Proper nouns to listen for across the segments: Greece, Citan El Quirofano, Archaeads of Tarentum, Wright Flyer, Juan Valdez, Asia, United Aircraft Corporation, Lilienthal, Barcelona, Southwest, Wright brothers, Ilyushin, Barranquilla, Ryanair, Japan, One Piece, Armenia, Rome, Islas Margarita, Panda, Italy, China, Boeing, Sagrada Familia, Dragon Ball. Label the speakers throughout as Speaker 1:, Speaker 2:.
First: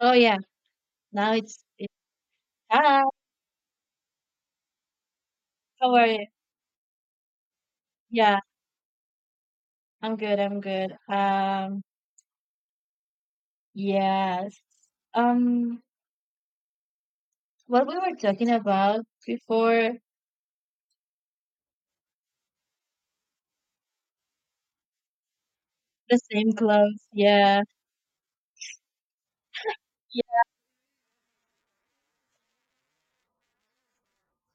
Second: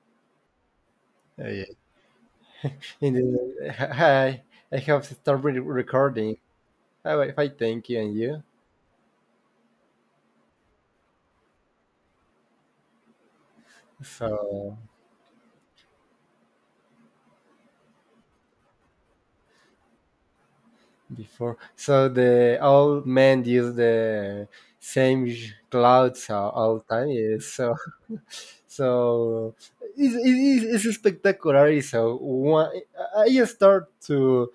Speaker 1: Oh, yeah. Now
Speaker 2: Oh, yeah.
Speaker 1: it's hi,
Speaker 2: And, hi, I have started
Speaker 1: how are you?
Speaker 2: recording. Oh, if I thank you and
Speaker 1: Yeah,
Speaker 2: you.
Speaker 1: I'm good, I'm good. Yes.
Speaker 2: So
Speaker 1: Um, what we were talking about before,
Speaker 2: before, so the all men use the same
Speaker 1: the
Speaker 2: clothes all
Speaker 1: same
Speaker 2: all
Speaker 1: clothes.
Speaker 2: time. Yes.
Speaker 1: Yeah.
Speaker 2: So, so it's,
Speaker 1: Yeah.
Speaker 2: it's, it's spectacular. So one, I just start to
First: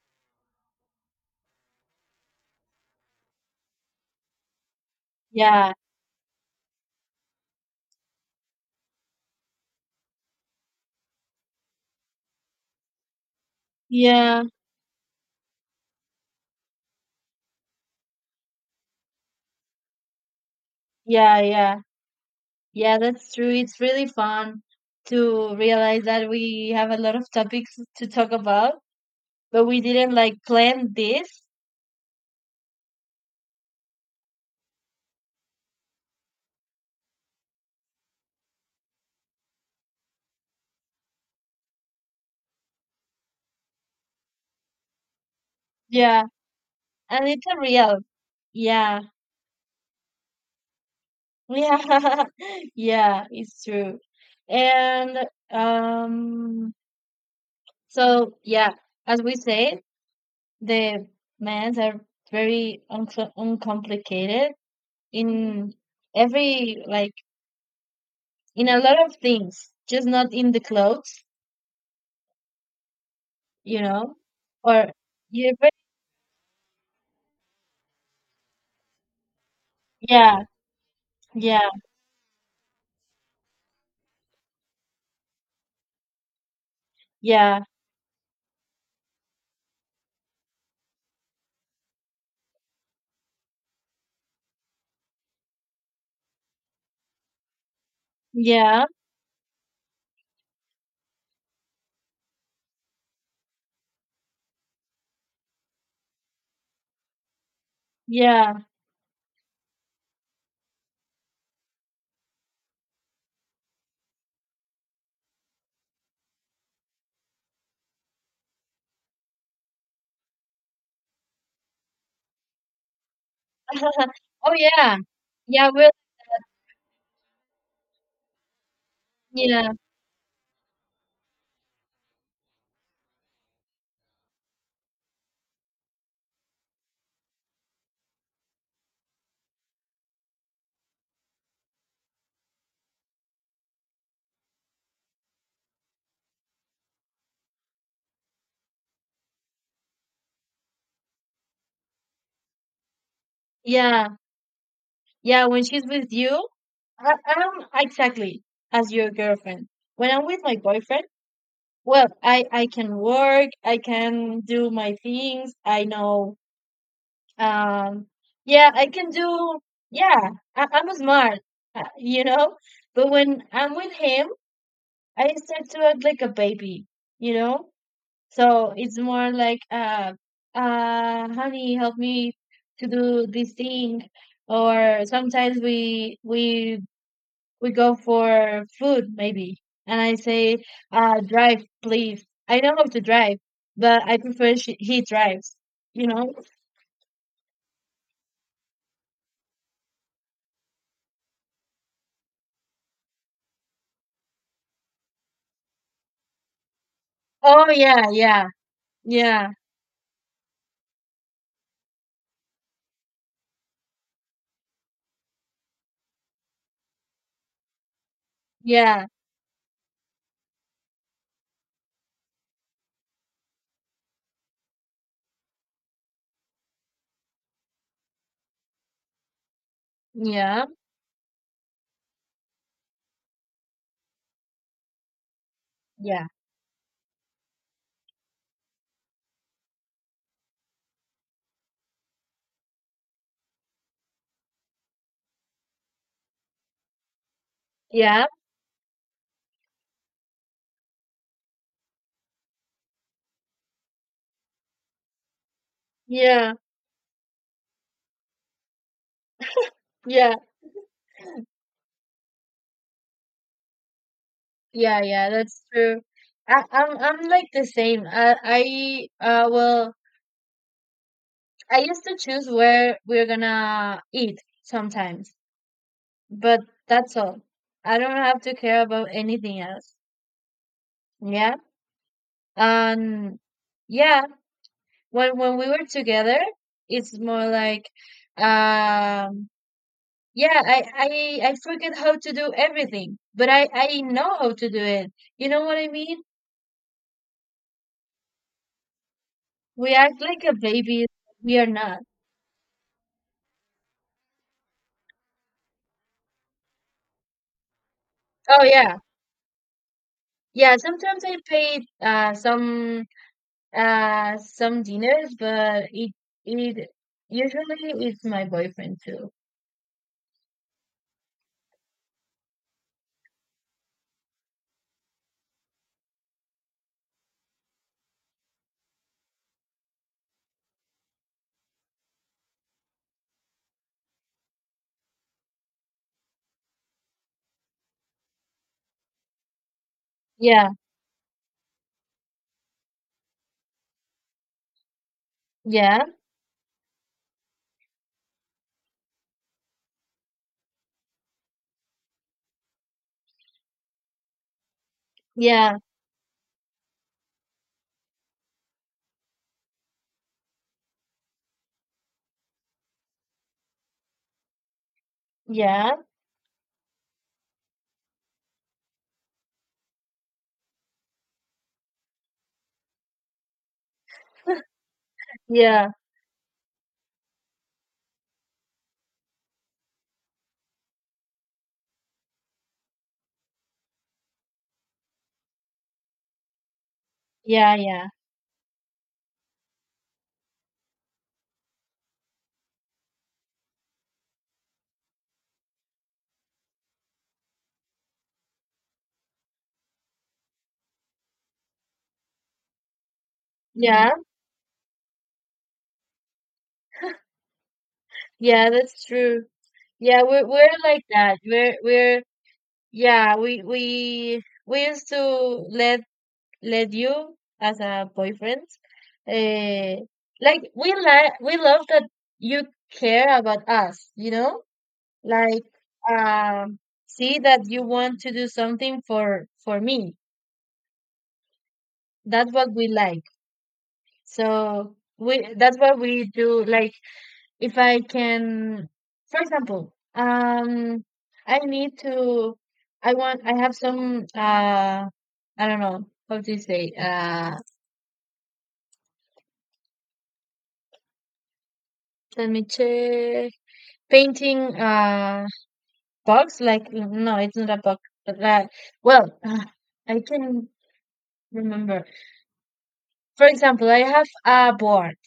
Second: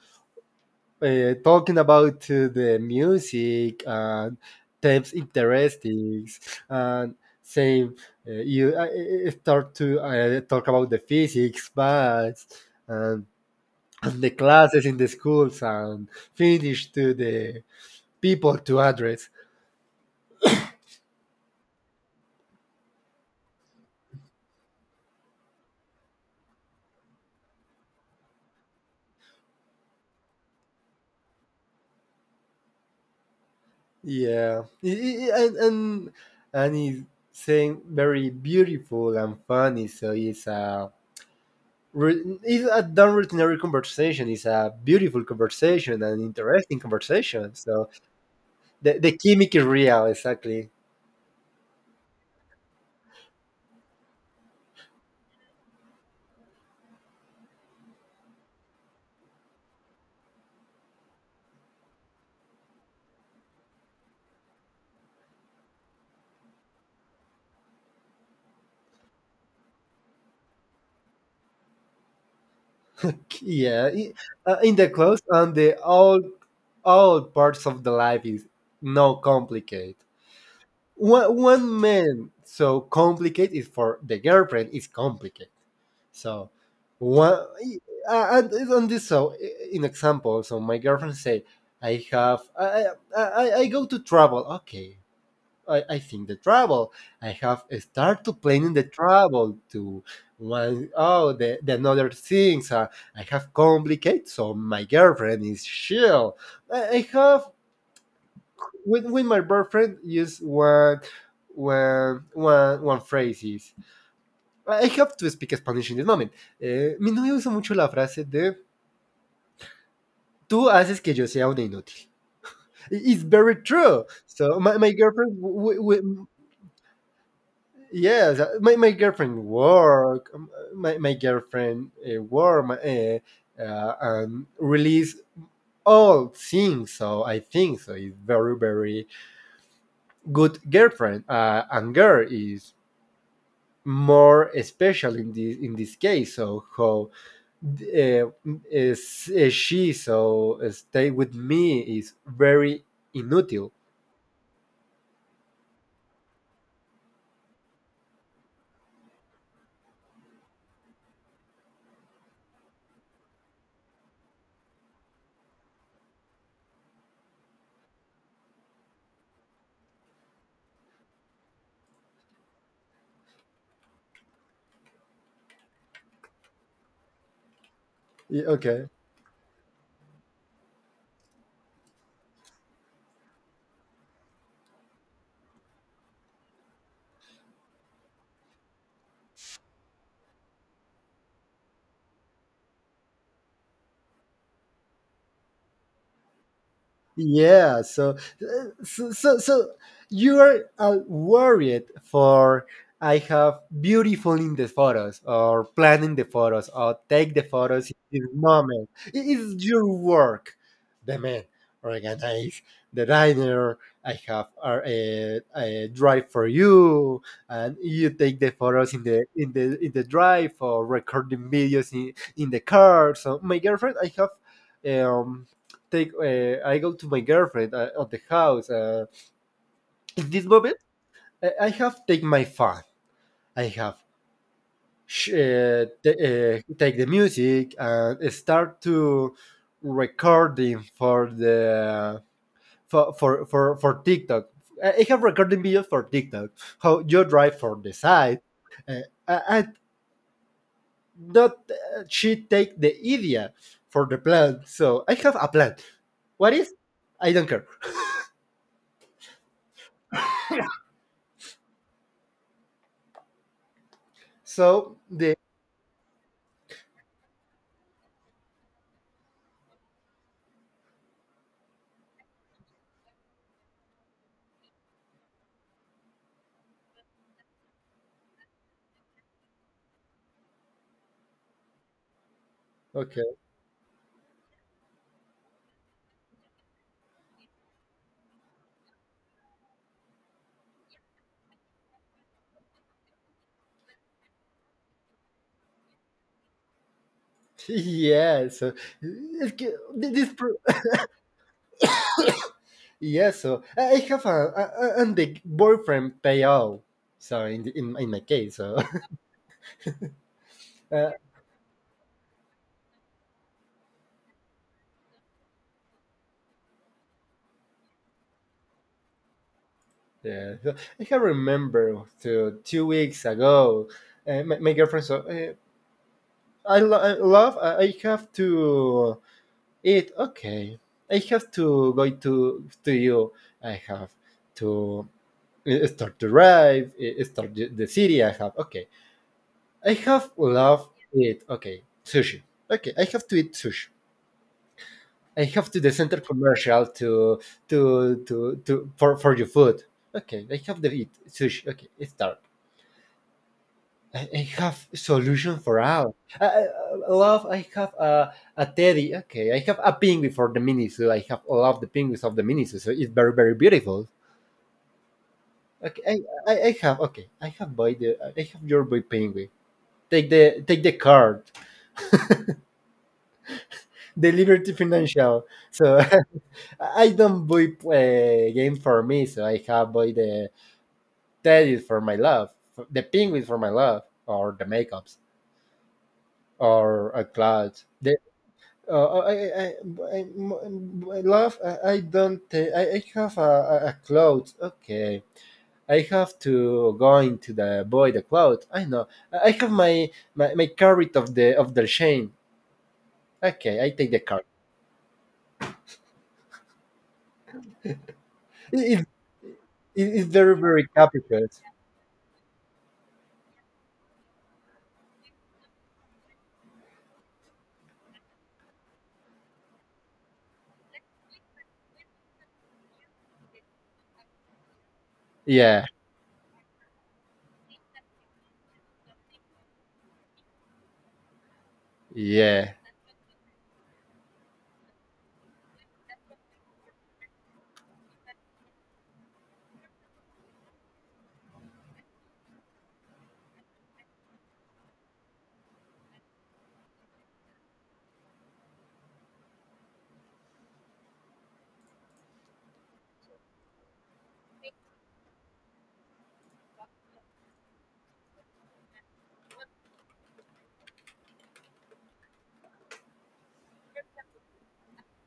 Speaker 2: talking about the music and types
Speaker 1: Yeah.
Speaker 2: interesting and same you start to talk about the physics maths and, and the classes in the schools and finish to the people to address,
Speaker 1: Yeah, yeah. Yeah, that's true. It's really fun to realize that we have a lot of topics to talk about, but we didn't like plan this.
Speaker 2: yeah, and and and it's saying very beautiful and funny so it's a. It's a not ordinary conversation. It's a beautiful conversation, an
Speaker 1: Yeah,
Speaker 2: interesting
Speaker 1: and it's
Speaker 2: conversation.
Speaker 1: a
Speaker 2: So
Speaker 1: real.
Speaker 2: the,
Speaker 1: Yeah.
Speaker 2: the chemic is real, exactly.
Speaker 1: Yeah, yeah, it's true. And um, so yeah, as we say, the mans are very uncomplicated in every like in a lot of things, just not in the clothes, you
Speaker 2: Yeah,
Speaker 1: know,
Speaker 2: in
Speaker 1: or
Speaker 2: the clothes
Speaker 1: you
Speaker 2: and
Speaker 1: ever-
Speaker 2: the all parts of the life is no complicated.
Speaker 1: yeah,
Speaker 2: One
Speaker 1: yeah,
Speaker 2: one man so complicated is for the girlfriend is complicated. So one,
Speaker 1: yeah,
Speaker 2: and it's on this so in example, so my girlfriend say I have I I go to travel. Okay, I think the travel. I have start to planning the
Speaker 1: yeah,
Speaker 2: travel to one oh the another things. I have complicated. So my girlfriend is chill. I have
Speaker 1: yeah.
Speaker 2: with my boyfriend use one phrase is I have to speak Spanish in this moment. Mi novia usa mucho la frase de tú haces que yo sea una inútil. It's very true.
Speaker 1: Oh
Speaker 2: So my
Speaker 1: yeah,
Speaker 2: girlfriend
Speaker 1: yeah. Well,
Speaker 2: yes, my girlfriend
Speaker 1: yeah,
Speaker 2: work. My girlfriend work my, and release all things. So I think so. It's very very good girlfriend. And girl is more special in this case. So how, uh, is she so stay with me is very inutile.
Speaker 1: yeah, yeah. When she's with you. I'm exactly as your girlfriend. When I'm with my boyfriend, well, I can work, I can do my things. I know, um, yeah, I can do. Yeah, I'm smart, uh, you know. But when I'm with him, I start to act like a baby, you know.
Speaker 2: Yeah,
Speaker 1: So
Speaker 2: okay.
Speaker 1: it's more like, honey, help me to do this thing. Or sometimes we go for food maybe, and I say, drive please. I know how to drive, but I prefer he drives you know
Speaker 2: Yeah, so, so you're worried for I have beautiful in the photos or planning the photos or take the
Speaker 1: oh
Speaker 2: photos in
Speaker 1: yeah,
Speaker 2: this
Speaker 1: yeah,
Speaker 2: moment. It
Speaker 1: yeah,
Speaker 2: is your work, the man organize the diner. I have a drive for you, and you take the photos in
Speaker 1: yeah,
Speaker 2: the drive or recording videos in the car. So my girlfriend, I have. um Take I go to my girlfriend at the house. In this
Speaker 1: yeah,
Speaker 2: moment, I have take my phone. I have
Speaker 1: yeah,
Speaker 2: take the music and start to recording for the for TikTok. I have recording videos for TikTok. How you drive for the
Speaker 1: yeah,
Speaker 2: side, uh, and not she take the idea for the plan. So I have a plan.
Speaker 1: yeah,
Speaker 2: What is? I don't care.
Speaker 1: yeah,
Speaker 2: So
Speaker 1: yeah, yeah,
Speaker 2: the,
Speaker 1: that's true. I'm like the same, I well, I used to choose where we're gonna eat sometimes, but that's all, I don't have to care about anything else. Yeah.
Speaker 2: okay.
Speaker 1: And yeah, when we were together, it's more like um yeah, I forget how to do everything, but I know how to do it. You know what I mean?
Speaker 2: Yeah, so es que
Speaker 1: We act
Speaker 2: this
Speaker 1: like a baby. We are not.
Speaker 2: y eso. I have and the boyfriend pay out. So in in my case,
Speaker 1: Oh
Speaker 2: so
Speaker 1: yeah. Yeah,
Speaker 2: uh,
Speaker 1: sometimes I paid some dinners, but it usually it's my boyfriend too.
Speaker 2: yeah, so I can remember to 2 weeks ago, my girlfriend so, I love, I have to eat. Okay, I have to go to you. I have to start to drive, start the city. I have okay. I have
Speaker 1: Yeah,
Speaker 2: loved it. Okay, sushi. Okay, I have to eat sushi. I have to the
Speaker 1: yeah,
Speaker 2: center commercial to for your food. Okay, I have to eat sushi. Okay, it's dark. I have solution for
Speaker 1: yeah,
Speaker 2: all. I, I I love. I have a teddy. Okay, I have a penguin for the mini zoo. I have all of the penguins of the mini zoo. So it's very very beautiful.
Speaker 1: yeah,
Speaker 2: Okay, I have. Okay, I have boy the I have your boy penguin. Take the card. The Liberty Financial.
Speaker 1: yeah,
Speaker 2: So I don't buy games for me. So I have buy the Teddy's for my love, the Penguins for my love, or the makeups, or a cloud.
Speaker 1: yeah, yeah,
Speaker 2: The, uh, uh, I, I, I love. I don't. I have a cloud. Okay. I have to go into the cloud. I know. I have my carrot of the chain. Okay, I take
Speaker 1: yeah.
Speaker 2: the card.
Speaker 1: Yeah,
Speaker 2: It,
Speaker 1: that's
Speaker 2: it,
Speaker 1: true. Yeah,
Speaker 2: it's
Speaker 1: we're
Speaker 2: very
Speaker 1: we're
Speaker 2: very
Speaker 1: like that.
Speaker 2: capital.
Speaker 1: We're yeah, we used to let you as a boyfriend. Uh, like we love that you care about us, you know? Like
Speaker 2: Yeah,
Speaker 1: um see that you want to do something for me. That's what
Speaker 2: yeah,
Speaker 1: we like. So we that's what we do, like if I can, for example, I need to, I want, I have some, I don't know how to say, let me check, painting, box, like, no, it's not a box, but, well, I can remember. For example, I have a board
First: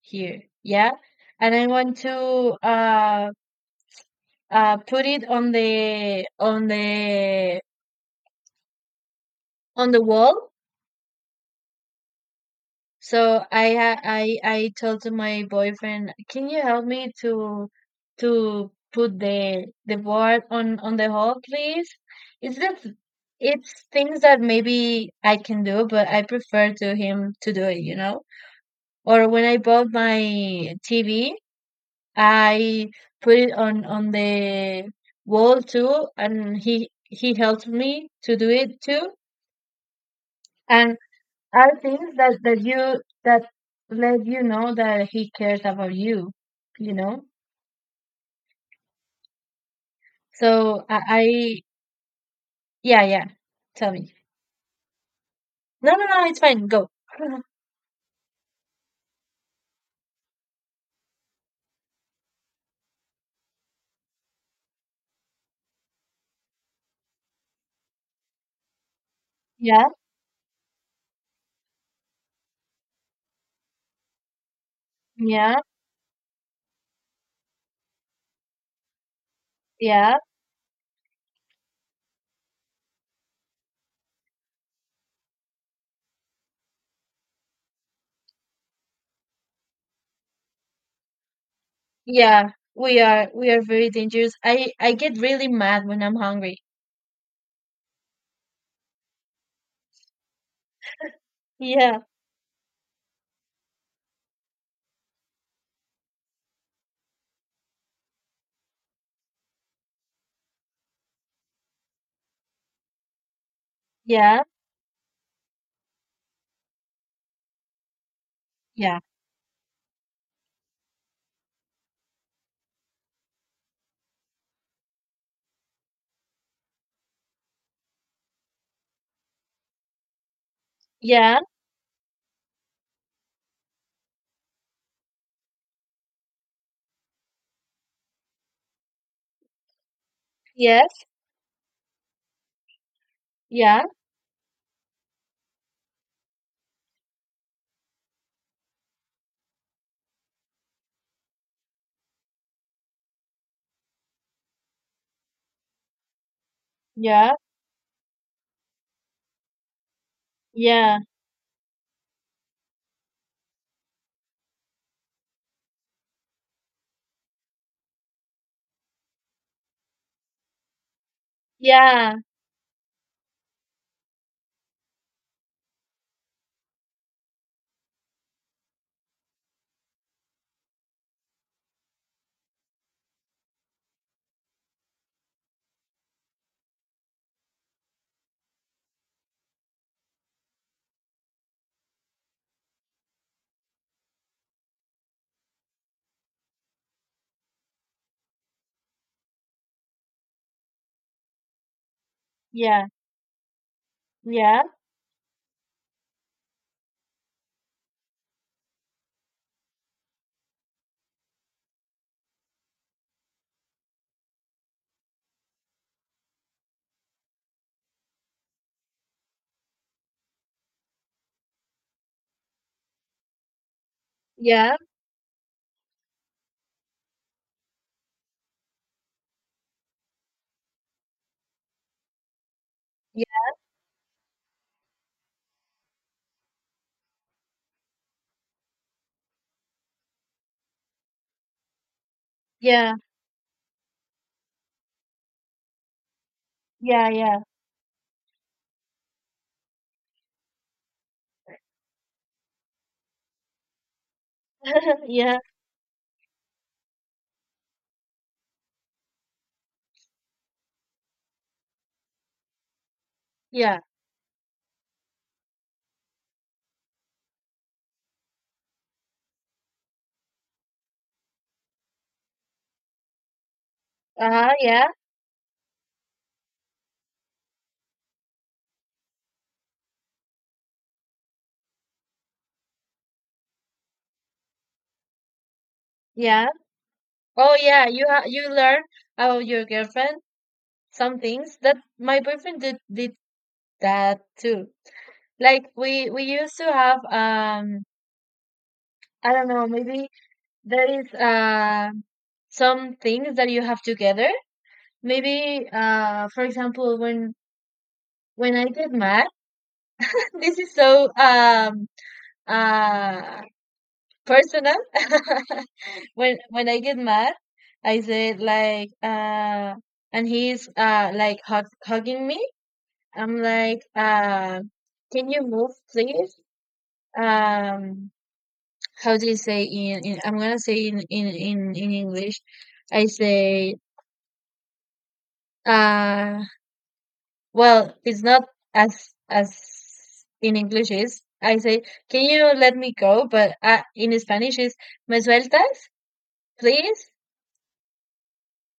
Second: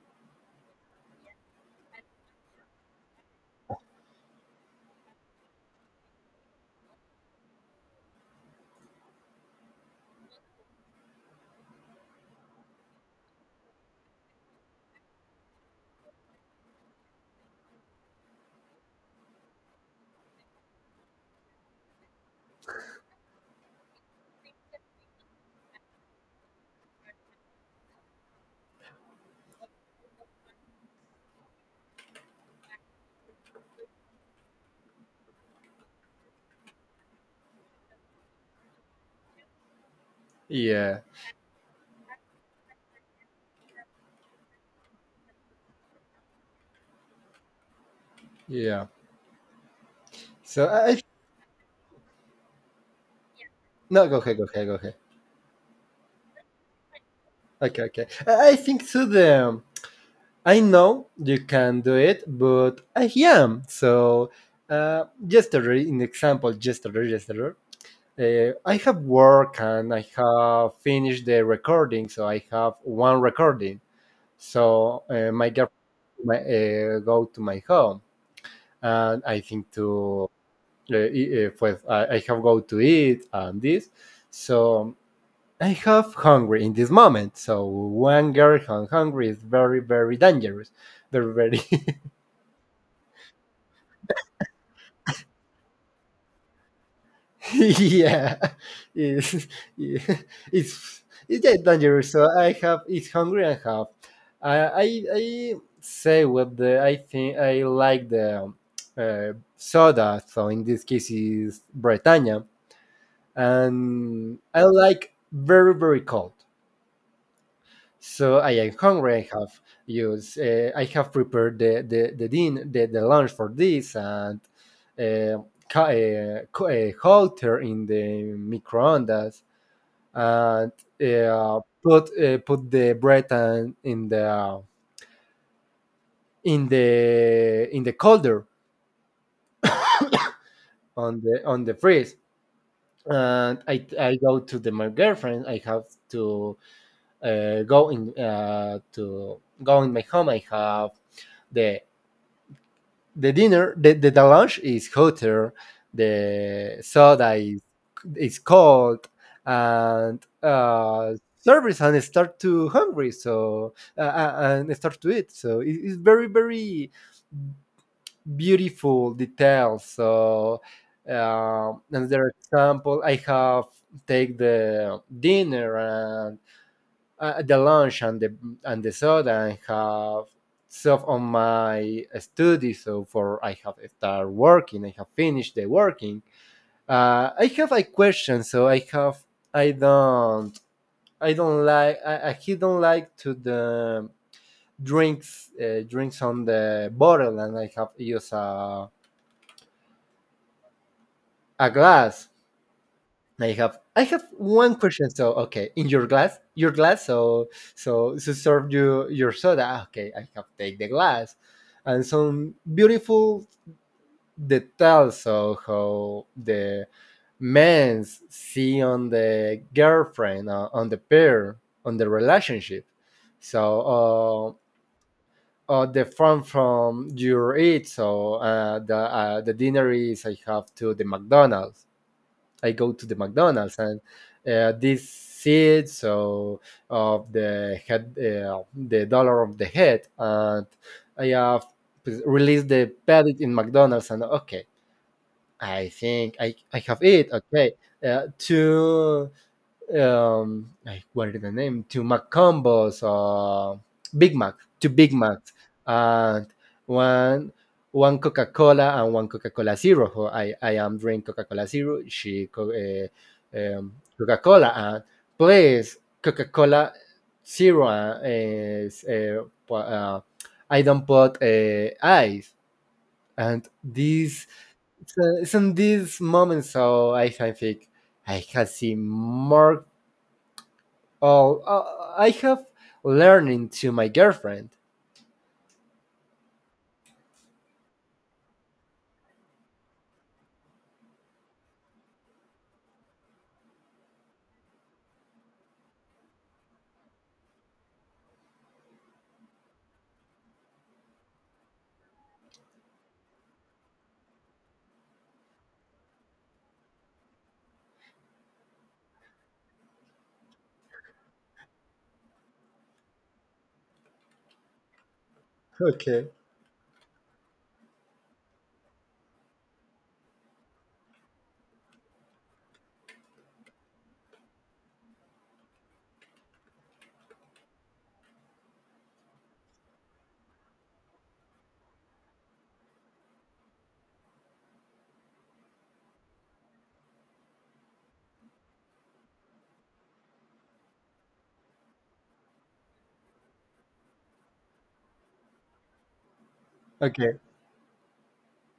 Speaker 1: here, yeah, and I want to, put it on the wall. So I ha- I told to my boyfriend, "Can you help me to put the board on the hall, please?" It's just it's things that maybe I can do, but I prefer to him to do it, you know? Or when I bought my TV, I put it on the wall too, and he helped me to do it too. And
Speaker 2: yeah,
Speaker 1: are things that let you know that he cares about you you know
Speaker 2: yeah. So,
Speaker 1: so
Speaker 2: I
Speaker 1: I Yeah, yeah, tell
Speaker 2: no,
Speaker 1: me.
Speaker 2: go ahead, go ahead, go ahead.
Speaker 1: No, no, no, it's fine, go.
Speaker 2: Okay, okay. I think to them. I know you can do it, but I am. So, yesterday, in example, yesterday, I have work
Speaker 1: Yeah,
Speaker 2: and I have finished the recording. So I have one recording. So, my
Speaker 1: yeah,
Speaker 2: girlfriend go to my home, and I think
Speaker 1: yeah,
Speaker 2: to pues I have go to eat and this. So I have hungry in this moment. So one girl hungry is very, very dangerous. Very, very,
Speaker 1: yeah, we are very dangerous. I get really mad when I'm hungry.
Speaker 2: yeah, it's, it's it's yeah,
Speaker 1: Yeah,
Speaker 2: dangerous. So I have it's hungry and have. I say what the I think I like the, soda. So in this case is Britannia, and
Speaker 1: yeah,
Speaker 2: I like very, very cold. So I am
Speaker 1: yeah,
Speaker 2: hungry. I have used. I have prepared the lunch for this and, uh, halter in the microondas and,
Speaker 1: yeah,
Speaker 2: put the bread and in the colder
Speaker 1: yes,
Speaker 2: on the freeze. And
Speaker 1: yeah,
Speaker 2: I go to my girlfriend. I have to go in, to go in my home. I have the the dinner the lunch is hotter the
Speaker 1: yeah,
Speaker 2: soda is cold and
Speaker 1: yeah,
Speaker 2: service and start to hungry so, and start to eat so it's very very beautiful details. So,
Speaker 1: yeah,
Speaker 2: another example, I have take the dinner and, the lunch and the soda and have stuff on my study. So for I have start working, I have finished the working. I have a question. So I have I don't I he don't like to the drinks on the bottle and I have use a glass.
Speaker 1: yeah,
Speaker 2: I have
Speaker 1: yeah,
Speaker 2: one question. So okay, in your glass, your glass. So to serve you your soda. Ah, okay, I have take the glass, and some beautiful details. So how the men see on the girlfriend, on the pair, on the relationship. So
Speaker 1: yeah,
Speaker 2: the fun from your eat. So, the dinner is I have to the McDonald's, I go to the McDonald's and, this seed so of the head, the dollar of the head, and I have released
Speaker 1: yeah,
Speaker 2: the pellet in McDonald's, and okay I think I have
Speaker 1: yeah, yeah,
Speaker 2: it.
Speaker 1: yeah,
Speaker 2: Okay, two, I, what is the name to McCombos or Big Mac, to Big
Speaker 1: yeah,
Speaker 2: Macs and one one Coca Cola and one Coca Cola Zero. Who I am drink Coca Cola Zero. She
Speaker 1: yeah,
Speaker 2: um, Coca Cola and please Coca Cola Zero is, I don't put ice and these.
Speaker 1: uh-huh, yeah.
Speaker 2: So, it's in these moments so I can think I can see more. Oh, I have learning to my girlfriend.
Speaker 1: Yeah. Oh yeah, you learn about your girlfriend some things that my boyfriend did that too. Like we used to have, I don't know, maybe there is some things that you have together. Maybe for example, when I get mad, this is so uh personal.
Speaker 2: Okay.
Speaker 1: When I get mad, I said like, and he's, like hugging me, I'm like, can you move, please? Um, how do you say in I'm gonna say in English. I say, uh, well, it's not as in English is. I say, can you let me go? But in Spanish is, me sueltas, please,
Speaker 2: Okay.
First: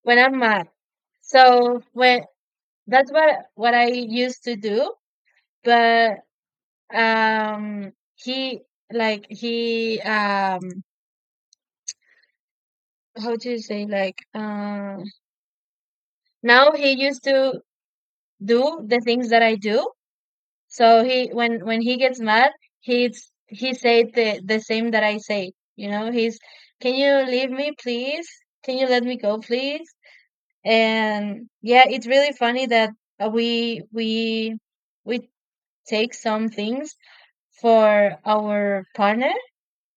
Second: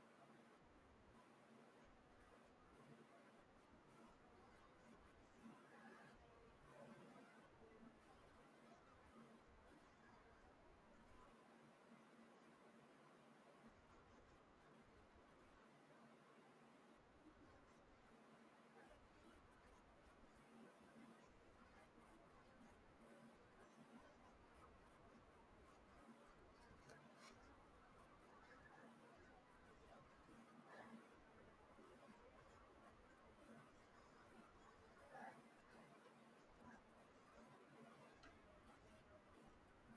Speaker 1: when I'm mad. So when that's what I used to do, but um, he, like he um how do you say, like, now he used to do the things that I do. So he, when he gets mad, he said the same that I say. You know, he's, can you leave me please? Can you let me go please? And yeah, it's really funny that, uh, we we we take some things for our partner.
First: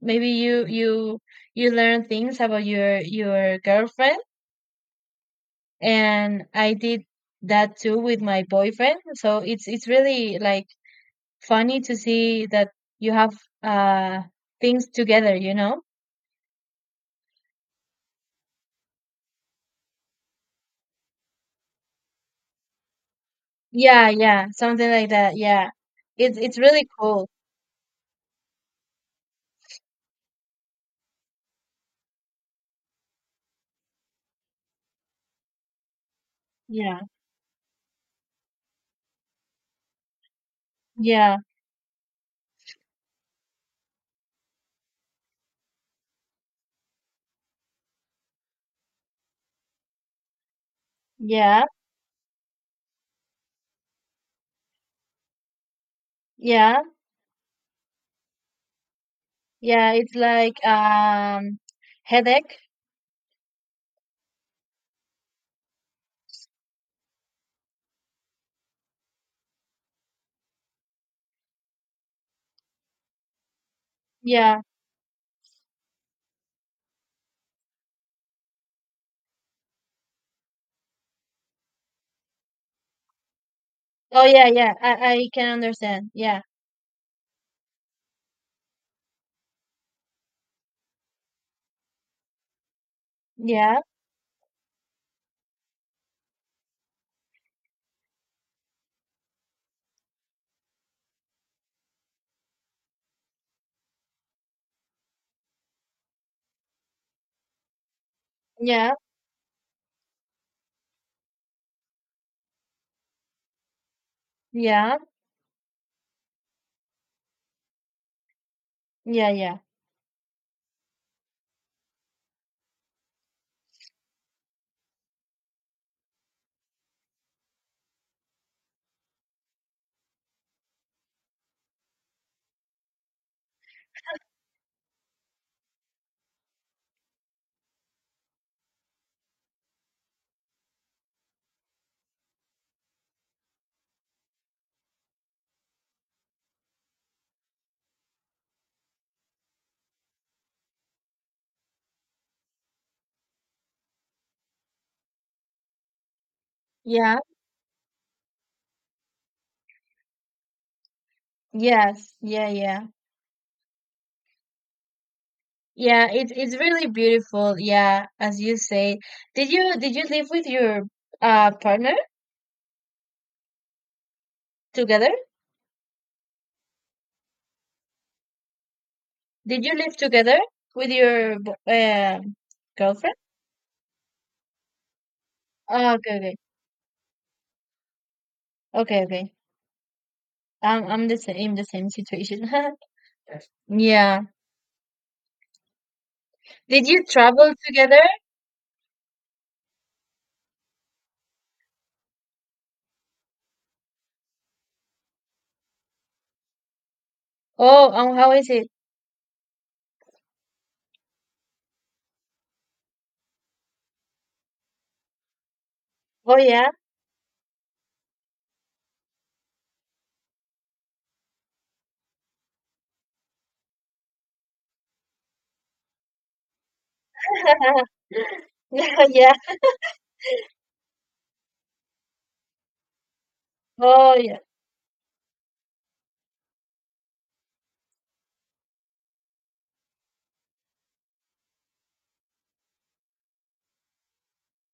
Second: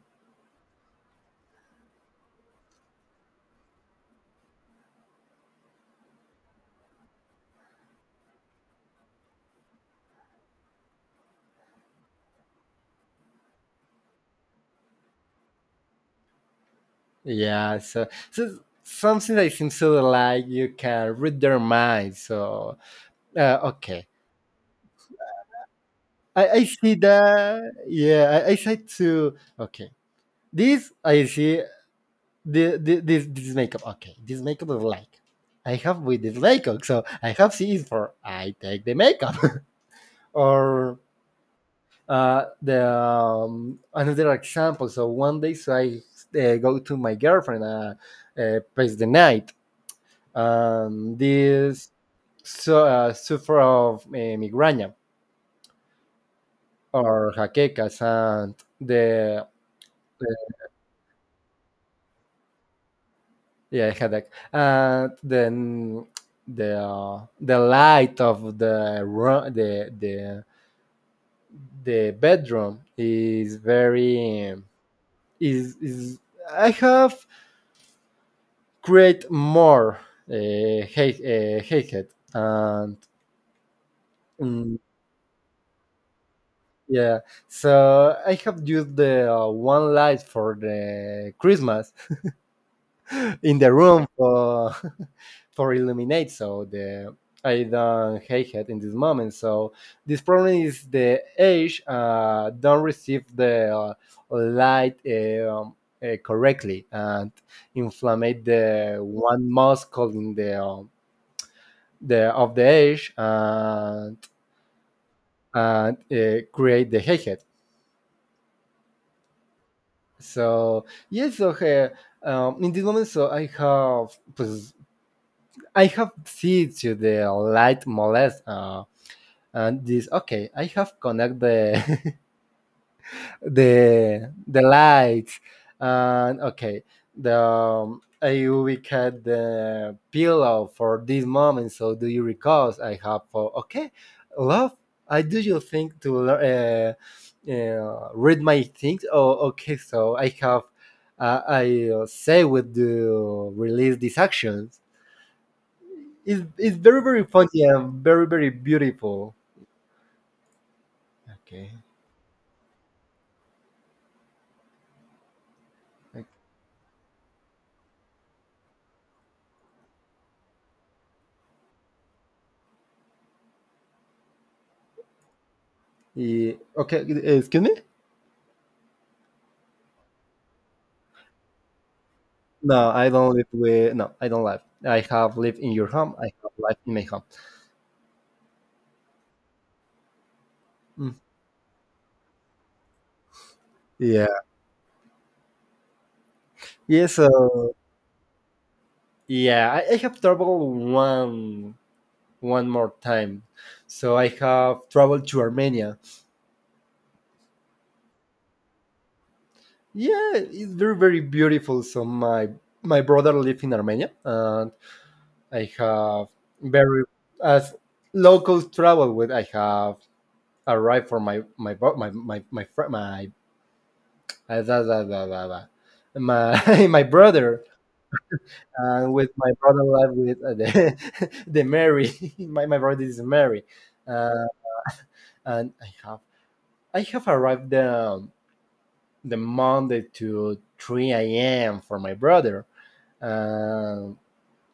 Speaker 1: Maybe you learn things about your girlfriend, and I did that too with my boyfriend. So it's really, like, funny to see that you have uh things together, you know?
Speaker 2: Yeah, so, something that seems to like you can read their mind. So, okay,
Speaker 1: Yeah, yeah, something like that. Yeah. It's
Speaker 2: I,
Speaker 1: it's
Speaker 2: I
Speaker 1: really
Speaker 2: see
Speaker 1: cool.
Speaker 2: that. Yeah, I said to, okay. This I see the this makeup. Okay, this makeup is like I have with this makeup.
Speaker 1: Yeah.
Speaker 2: So I have C is for I take the makeup or,
Speaker 1: Yeah.
Speaker 2: the, another example. So one day, so I, go to my girlfriend, pass the night.
Speaker 1: Yeah.
Speaker 2: This so, suffer of, migraine
Speaker 1: Yeah.
Speaker 2: or jaquecas and the,
Speaker 1: Yeah, it's
Speaker 2: uh,
Speaker 1: like, headache.
Speaker 2: yeah, headache, and then the light of the room, the bedroom is very
Speaker 1: Yeah.
Speaker 2: is I have create more hate, hatred and,
Speaker 1: Oh yeah, yeah.
Speaker 2: mm,
Speaker 1: I can understand. Yeah.
Speaker 2: yeah, so I have used the, one light for the Christmas in the
Speaker 1: Yeah.
Speaker 2: room for for illuminate so the, I don't hate it in this moment. So this problem is the age don't receive the, light, correctly, and inflammate
Speaker 1: Yeah.
Speaker 2: the one muscle in the of the edge, and,
Speaker 1: Yeah.
Speaker 2: and create the headset.
Speaker 1: Yeah, yeah.
Speaker 2: So yes, so in this moment, so I have pues, I have see to the light molest, and this, okay. I have connect the the lights and okay the, I cut the pillow for this moment so do you recall I have for okay love I do you think to read my things, oh okay, so I have, I, say with the release these actions. It's very
Speaker 1: Yeah.
Speaker 2: very funny and very very beautiful, okay.
Speaker 1: Yes. Yeah, yeah. Yeah,
Speaker 2: Okay.
Speaker 1: it's really beautiful. Yeah, as you say. Did you live with your partner together?
Speaker 2: Okay, excuse me.
Speaker 1: Did you live together with your
Speaker 2: No, I
Speaker 1: girlfriend?
Speaker 2: don't live with. No, I don't live. I have lived in your
Speaker 1: Oh,
Speaker 2: home.
Speaker 1: okay,
Speaker 2: I
Speaker 1: okay,
Speaker 2: have lived in my home.
Speaker 1: okay, okay. I'm the
Speaker 2: Mm.
Speaker 1: same in the same situation. Yeah.
Speaker 2: Yeah.
Speaker 1: Did you
Speaker 2: Yeah.
Speaker 1: travel
Speaker 2: So
Speaker 1: together?
Speaker 2: yeah, I have traveled one more time. So I have traveled to Armenia.
Speaker 1: Oh, how is it?
Speaker 2: Yeah, it's very very beautiful. So my brother lives in Armenia, and I have
Speaker 1: Oh yeah.
Speaker 2: very as local travel with. I have arrived for my my bro- my fr- my. Da, da, da, da, da. My my brother, and with
Speaker 1: Yeah.
Speaker 2: my brother live with the, the Mary. my brother is Mary,
Speaker 1: Oh yeah.
Speaker 2: uh, and I have arrived the Monday to 3 a.m. for my brother, uh,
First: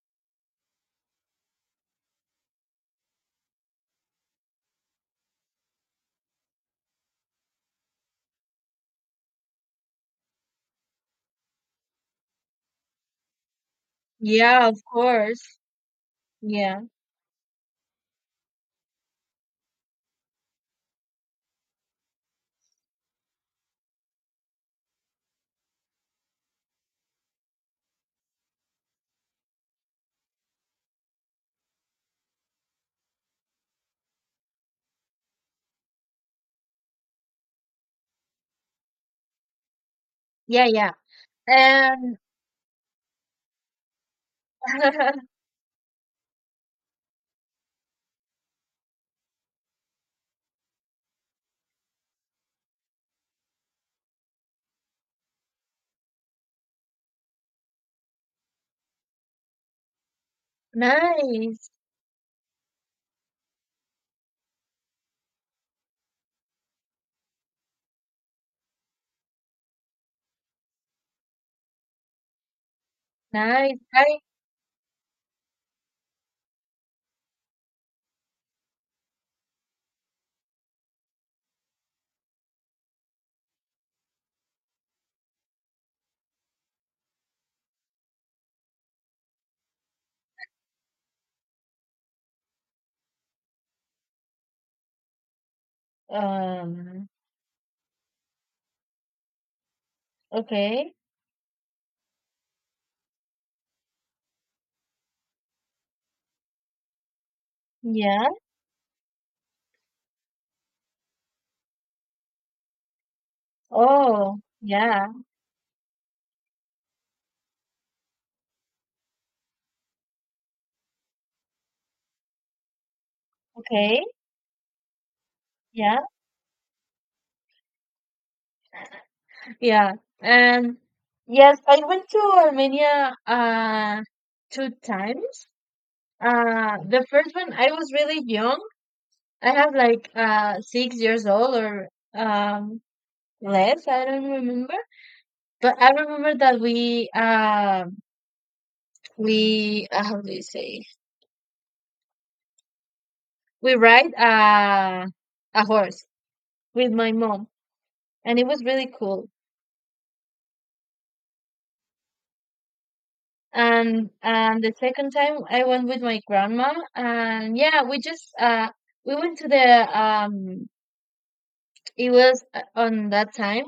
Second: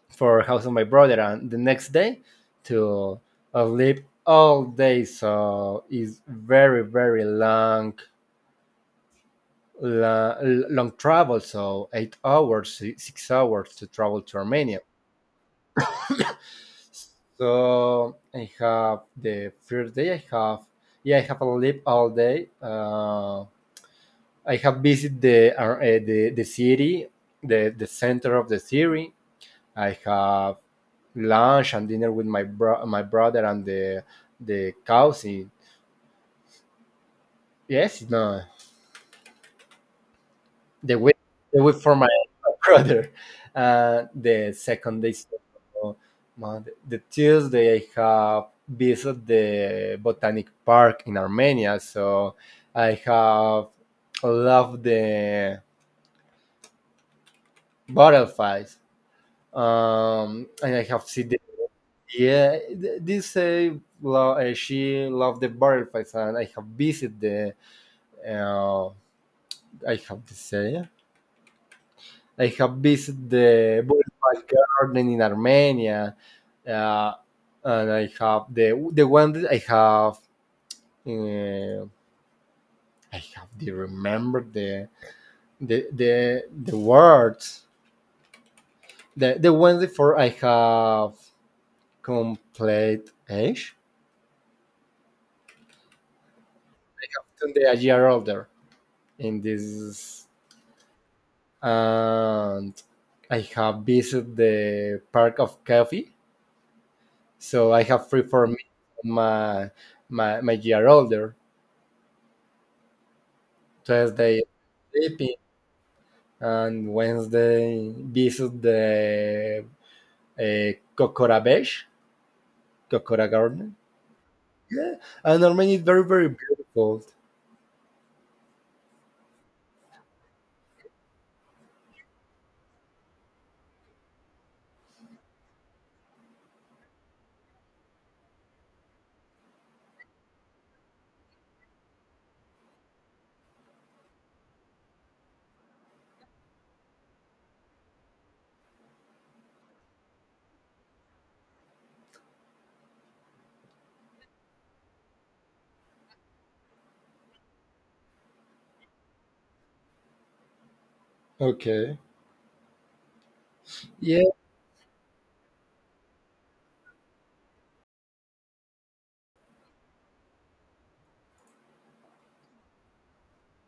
Speaker 2: for house of my brother, and the next day to sleep all day. So it's very very long. Long, long travel, so 8 hours, 6 hours to travel to
Speaker 1: Yeah,
Speaker 2: Armenia.
Speaker 1: of course. Yeah.
Speaker 2: So I have the first day. I have yeah. I have a leave all day. I have visited the city, the center of the city. I have lunch and dinner with my brother and the cousin. Yes, no.
Speaker 1: Yeah, yeah.
Speaker 2: the week the week for my
Speaker 1: And
Speaker 2: brother. The second day, so, the Tuesday, I have visited the botanic park in Armenia, so I have loved the butterflies. And I have seen
Speaker 1: nice,
Speaker 2: yeah, this she loved the butterflies, and I have visited the uh, I have to say, like, I have visited
Speaker 1: nice.
Speaker 2: the
Speaker 1: I
Speaker 2: Botanical Garden in Armenia, uh, and I have the one that I have. Uh, I have to remember the the words. The one before I have complete age
Speaker 1: Um,
Speaker 2: today, a year older in this,
Speaker 1: okay.
Speaker 2: and I have visited the park of coffee. So I have free
Speaker 1: Yeah.
Speaker 2: for me my my year older.
Speaker 1: Oh,
Speaker 2: Tuesday,
Speaker 1: yeah.
Speaker 2: sleeping, and Wednesday visit the Kokora Beach, Kokora Garden.
Speaker 1: Okay.
Speaker 2: And Armenia is
Speaker 1: Yeah.
Speaker 2: very, very beautiful.
Speaker 1: Yeah. And yes, I went to Armenia 2 times. The first one, I was really young. I have like, 6 years old, or less, I don't remember. But I remember that we, how do you say, we ride a horse with my mom, and it was really cool.
Speaker 2: Okay. Yeah.
Speaker 1: And the second time, I went with my grandma, and yeah, we just, we went to the it was, on that time,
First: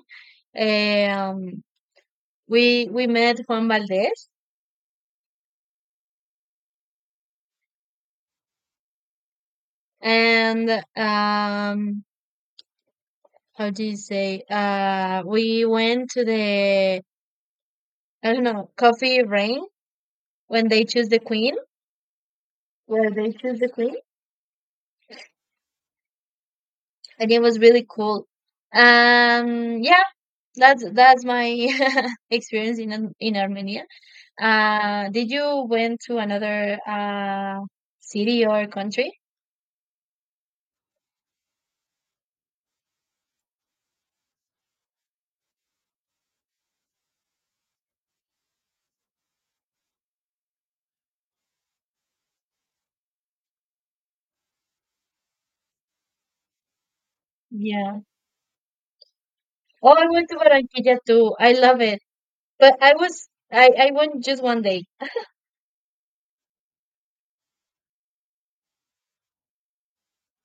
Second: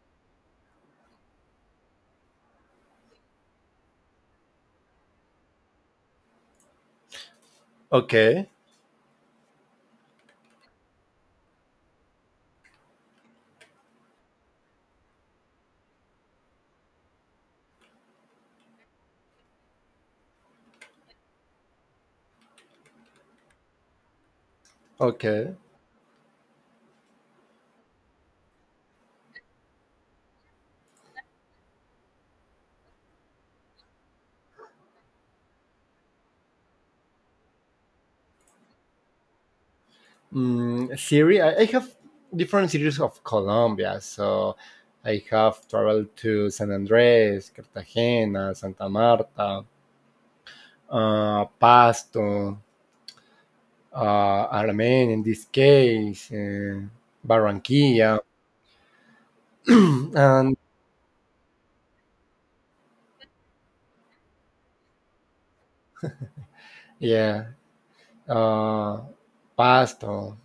Speaker 1: um we met Juan Valdez,
Speaker 2: Okay.
Speaker 1: and, um how do you say, we went to the, I don't know, coffee ring, when they choose the queen where they choose the queen,
Speaker 2: Okay.
Speaker 1: the game was really cool. Yeah, that's my experience in Armenia. Did you went to another city or country?
Speaker 2: Mm, Siri, I have different cities of Colombia. So I have traveled to San Andres, Cartagena, Santa Marta, Pasto, uh, Armenia in this case,
Speaker 1: Yeah.
Speaker 2: Barranquilla,
Speaker 1: Oh, I went to
Speaker 2: and
Speaker 1: Barranquilla too. I love it, but I was I went just one day.
Speaker 2: yeah, uh Pasto,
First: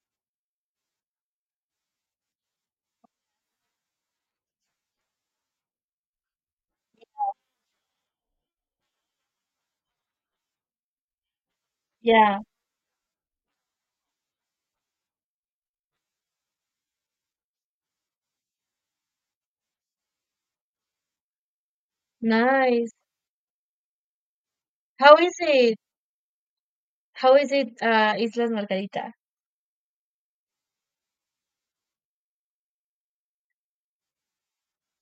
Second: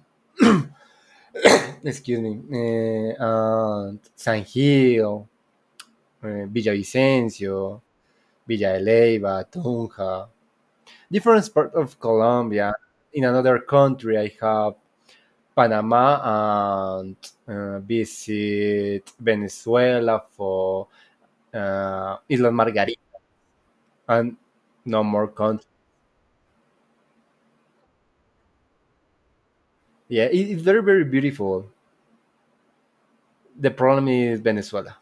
Speaker 2: excuse me, and San Gil, Villavicencio, Villa de Leyva, Tunja, different part of
Speaker 1: Yeah.
Speaker 2: Colombia. In another country I have Panama, and visit Venezuela for Isla
Speaker 1: Nice.
Speaker 2: Margarita, and no
Speaker 1: How
Speaker 2: more
Speaker 1: is
Speaker 2: country.
Speaker 1: it? How is it? Islas Margarita.
Speaker 2: Yeah, it's very very beautiful. The problem is Venezuela,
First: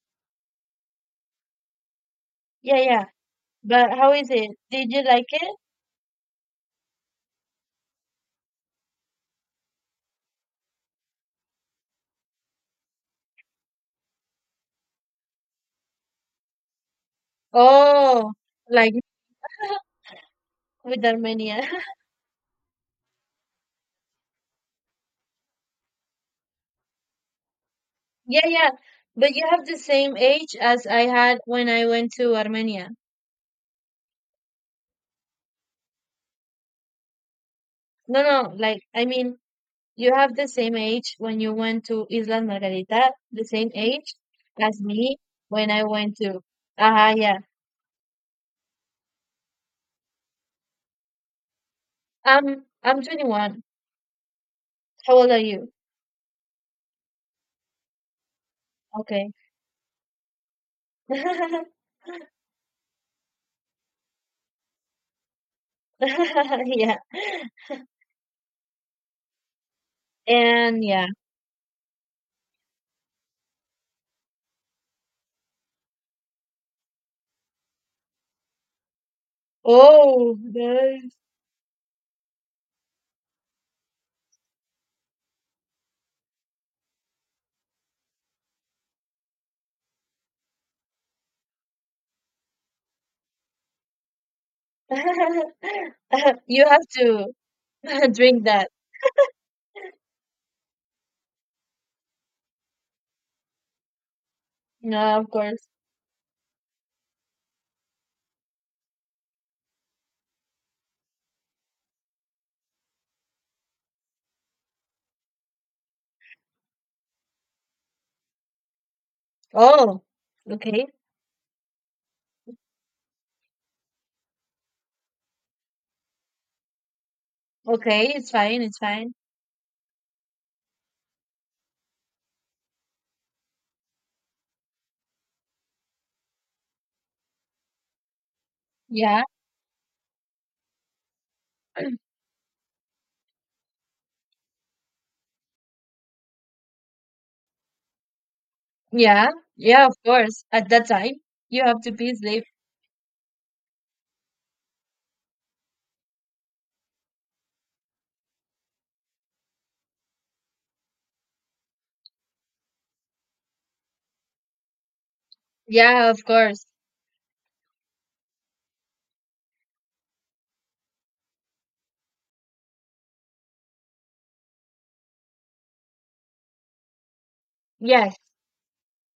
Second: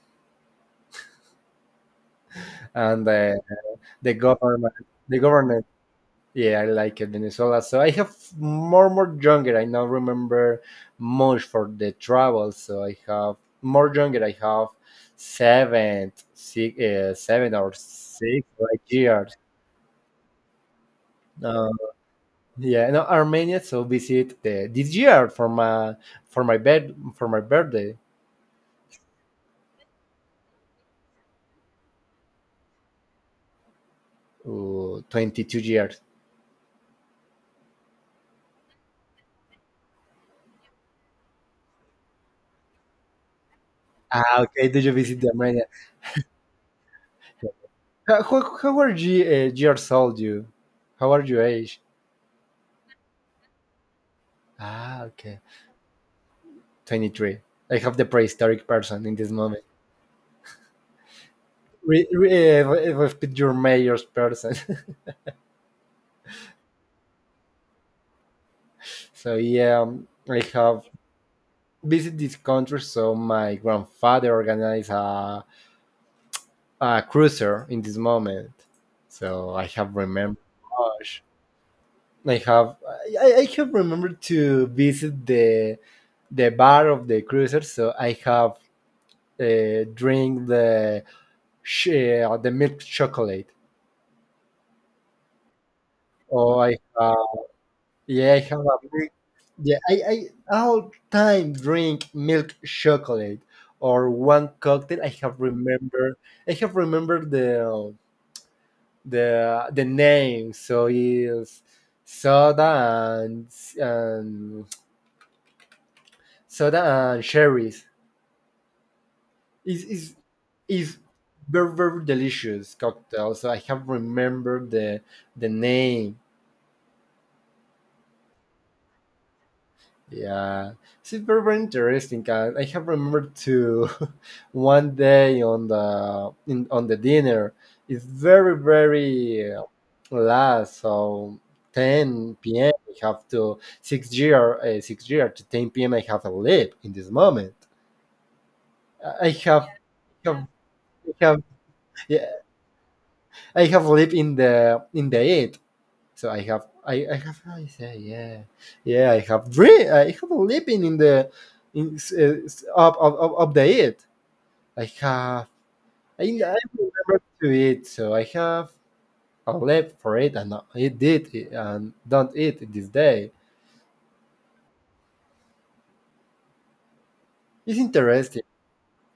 Speaker 1: Yeah, yeah.
Speaker 2: and
Speaker 1: But how
Speaker 2: the
Speaker 1: is it?
Speaker 2: government
Speaker 1: Did you
Speaker 2: the
Speaker 1: like it?
Speaker 2: government. Yeah, I like it Venezuela, so I have more younger. I now remember much for the travel. So I have more younger. I have seven six, seven or
Speaker 1: Oh,
Speaker 2: six or eight
Speaker 1: like,
Speaker 2: years
Speaker 1: with Armenia.
Speaker 2: uh, yeah, no, Armenia, so visit the, this year for my, for my bed, for my birthday.
Speaker 1: Yeah, yeah. But you have the same age as I had when I went to Armenia.
Speaker 2: 22 years.
Speaker 1: No, no, like, I mean, you have the same age when you went to Isla Margarita, the same age
Speaker 2: Ah, okay,
Speaker 1: as
Speaker 2: did you
Speaker 1: me
Speaker 2: visit the Armenia?
Speaker 1: when I went to. Ah, yeah.
Speaker 2: How are you years old you? How are you age?
Speaker 1: I'm 21.
Speaker 2: Ah,
Speaker 1: How old are
Speaker 2: okay.
Speaker 1: you?
Speaker 2: 23. I have the prehistoric person in
Speaker 1: Okay.
Speaker 2: this moment. Re, re, uh, your mayor's person.
Speaker 1: Yeah.
Speaker 2: so yeah, I
Speaker 1: And
Speaker 2: have
Speaker 1: yeah.
Speaker 2: visited this country. So my grandfather organized a cruiser in this moment. So I have
Speaker 1: Oh,
Speaker 2: remembered
Speaker 1: nice.
Speaker 2: much. I have remembered to visit the bar of the cruiser. So I have drink sh- the milk chocolate. Or
Speaker 1: You
Speaker 2: I,
Speaker 1: have to
Speaker 2: yeah, I
Speaker 1: drink
Speaker 2: have
Speaker 1: that.
Speaker 2: a big, yeah, I all time drink milk chocolate or one cocktail.
Speaker 1: No, of course.
Speaker 2: I have remembered the name. So is soda and soda and cherries. Is
Speaker 1: Oh,
Speaker 2: is
Speaker 1: okay.
Speaker 2: is very very delicious cocktail. So I have remembered the name.
Speaker 1: Okay, it's fine, it's fine.
Speaker 2: Yeah, it's very, very interesting. And I have remembered to one day on the dinner. It's very
Speaker 1: Yeah,
Speaker 2: very late, so 10 p.m. I have to 6 year to 10 p.m. I have to leave in this moment.
Speaker 1: yeah,
Speaker 2: I
Speaker 1: yeah, of course.
Speaker 2: have
Speaker 1: At that time,
Speaker 2: have
Speaker 1: you have to be
Speaker 2: yeah,
Speaker 1: asleep.
Speaker 2: I have lived in the eight. So I have, I say, yeah, yeah, I have, dream, I have a living in the, in up the it. I have,
Speaker 1: Yeah, of
Speaker 2: I
Speaker 1: course.
Speaker 2: remember to eat, so I have a lab for it, and it did, it, and don't eat this day. It's
Speaker 1: Yes,
Speaker 2: interesting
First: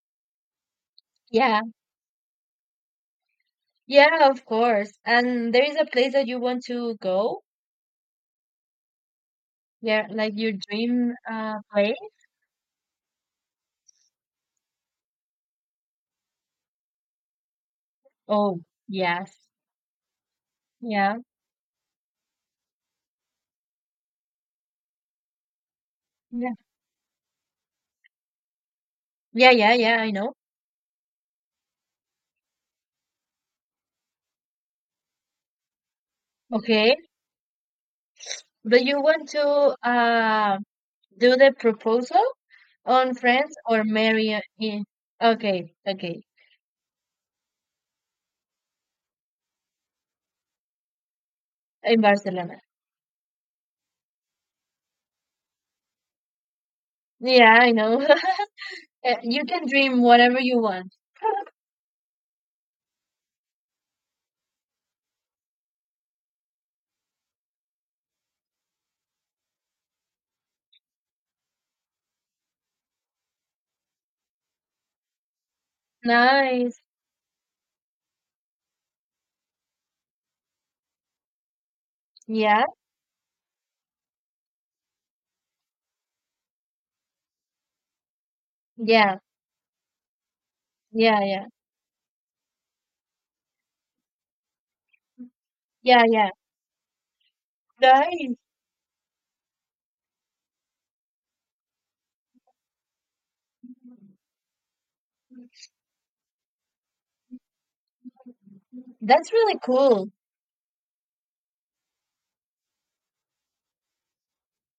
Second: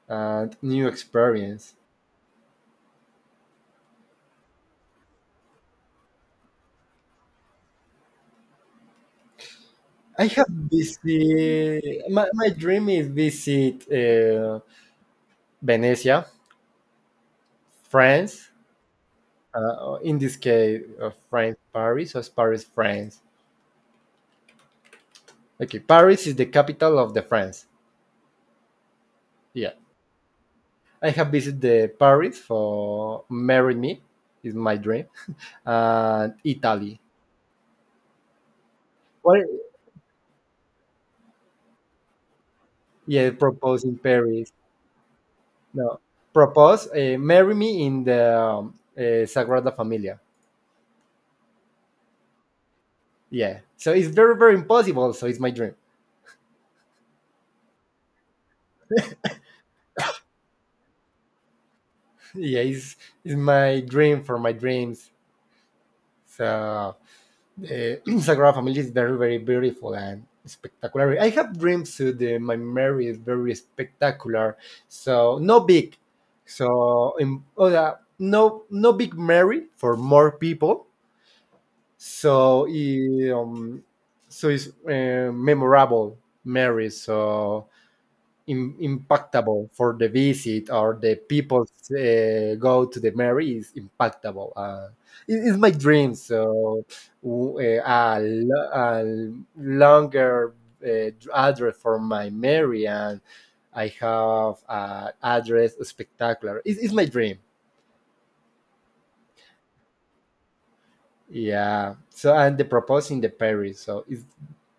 Speaker 2: and new
Speaker 1: yeah,
Speaker 2: experience.
Speaker 1: yeah, of course. And there is a place that you want to go? Yeah,
Speaker 2: I
Speaker 1: like
Speaker 2: have
Speaker 1: your dream place?
Speaker 2: visit. My dream is visit Venice, France.
Speaker 1: Oh, yes.
Speaker 2: In this case,
Speaker 1: Yeah,
Speaker 2: France, Paris, or Paris, France. Okay, Paris is the
Speaker 1: yeah,
Speaker 2: capital of the France.
Speaker 1: yeah,
Speaker 2: Yeah,
Speaker 1: yeah, yeah, I know.
Speaker 2: I have visited the Paris for marry me is my dream, and
Speaker 1: Okay,
Speaker 2: Italy.
Speaker 1: but you want
Speaker 2: What?
Speaker 1: to uh do the proposal on
Speaker 2: Yeah,
Speaker 1: Friends
Speaker 2: propose
Speaker 1: or
Speaker 2: in
Speaker 1: marry,
Speaker 2: Paris.
Speaker 1: in? Okay,
Speaker 2: No,
Speaker 1: okay,
Speaker 2: propose marry me in the Sagrada Familia.
Speaker 1: in Barcelona.
Speaker 2: Yeah, so it's very very impossible. So it's my dream.
Speaker 1: Yeah, I know. You can dream whatever you want.
Speaker 2: Yeah, it's my dream for my dreams. So the Sagrada Familia is very, very beautiful and spectacular. I have dreams too. My Mary is very spectacular. So no big.
Speaker 1: Nice.
Speaker 2: So in, oh, yeah, no no big Mary for more people.
Speaker 1: Yeah.
Speaker 2: So so it's memorable Mary. So
Speaker 1: Yeah.
Speaker 2: impactable for the visit or the
Speaker 1: Yeah. Yeah.
Speaker 2: people go to the marriage is impactable. It's my
Speaker 1: Yeah.
Speaker 2: dream.
Speaker 1: Yeah.
Speaker 2: So
Speaker 1: Nice.
Speaker 2: a longer address for my marriage, and I have address spectacular. It's my dream.
Speaker 1: That's really cool.
Speaker 2: Yeah. So and the proposing the Paris. So it's,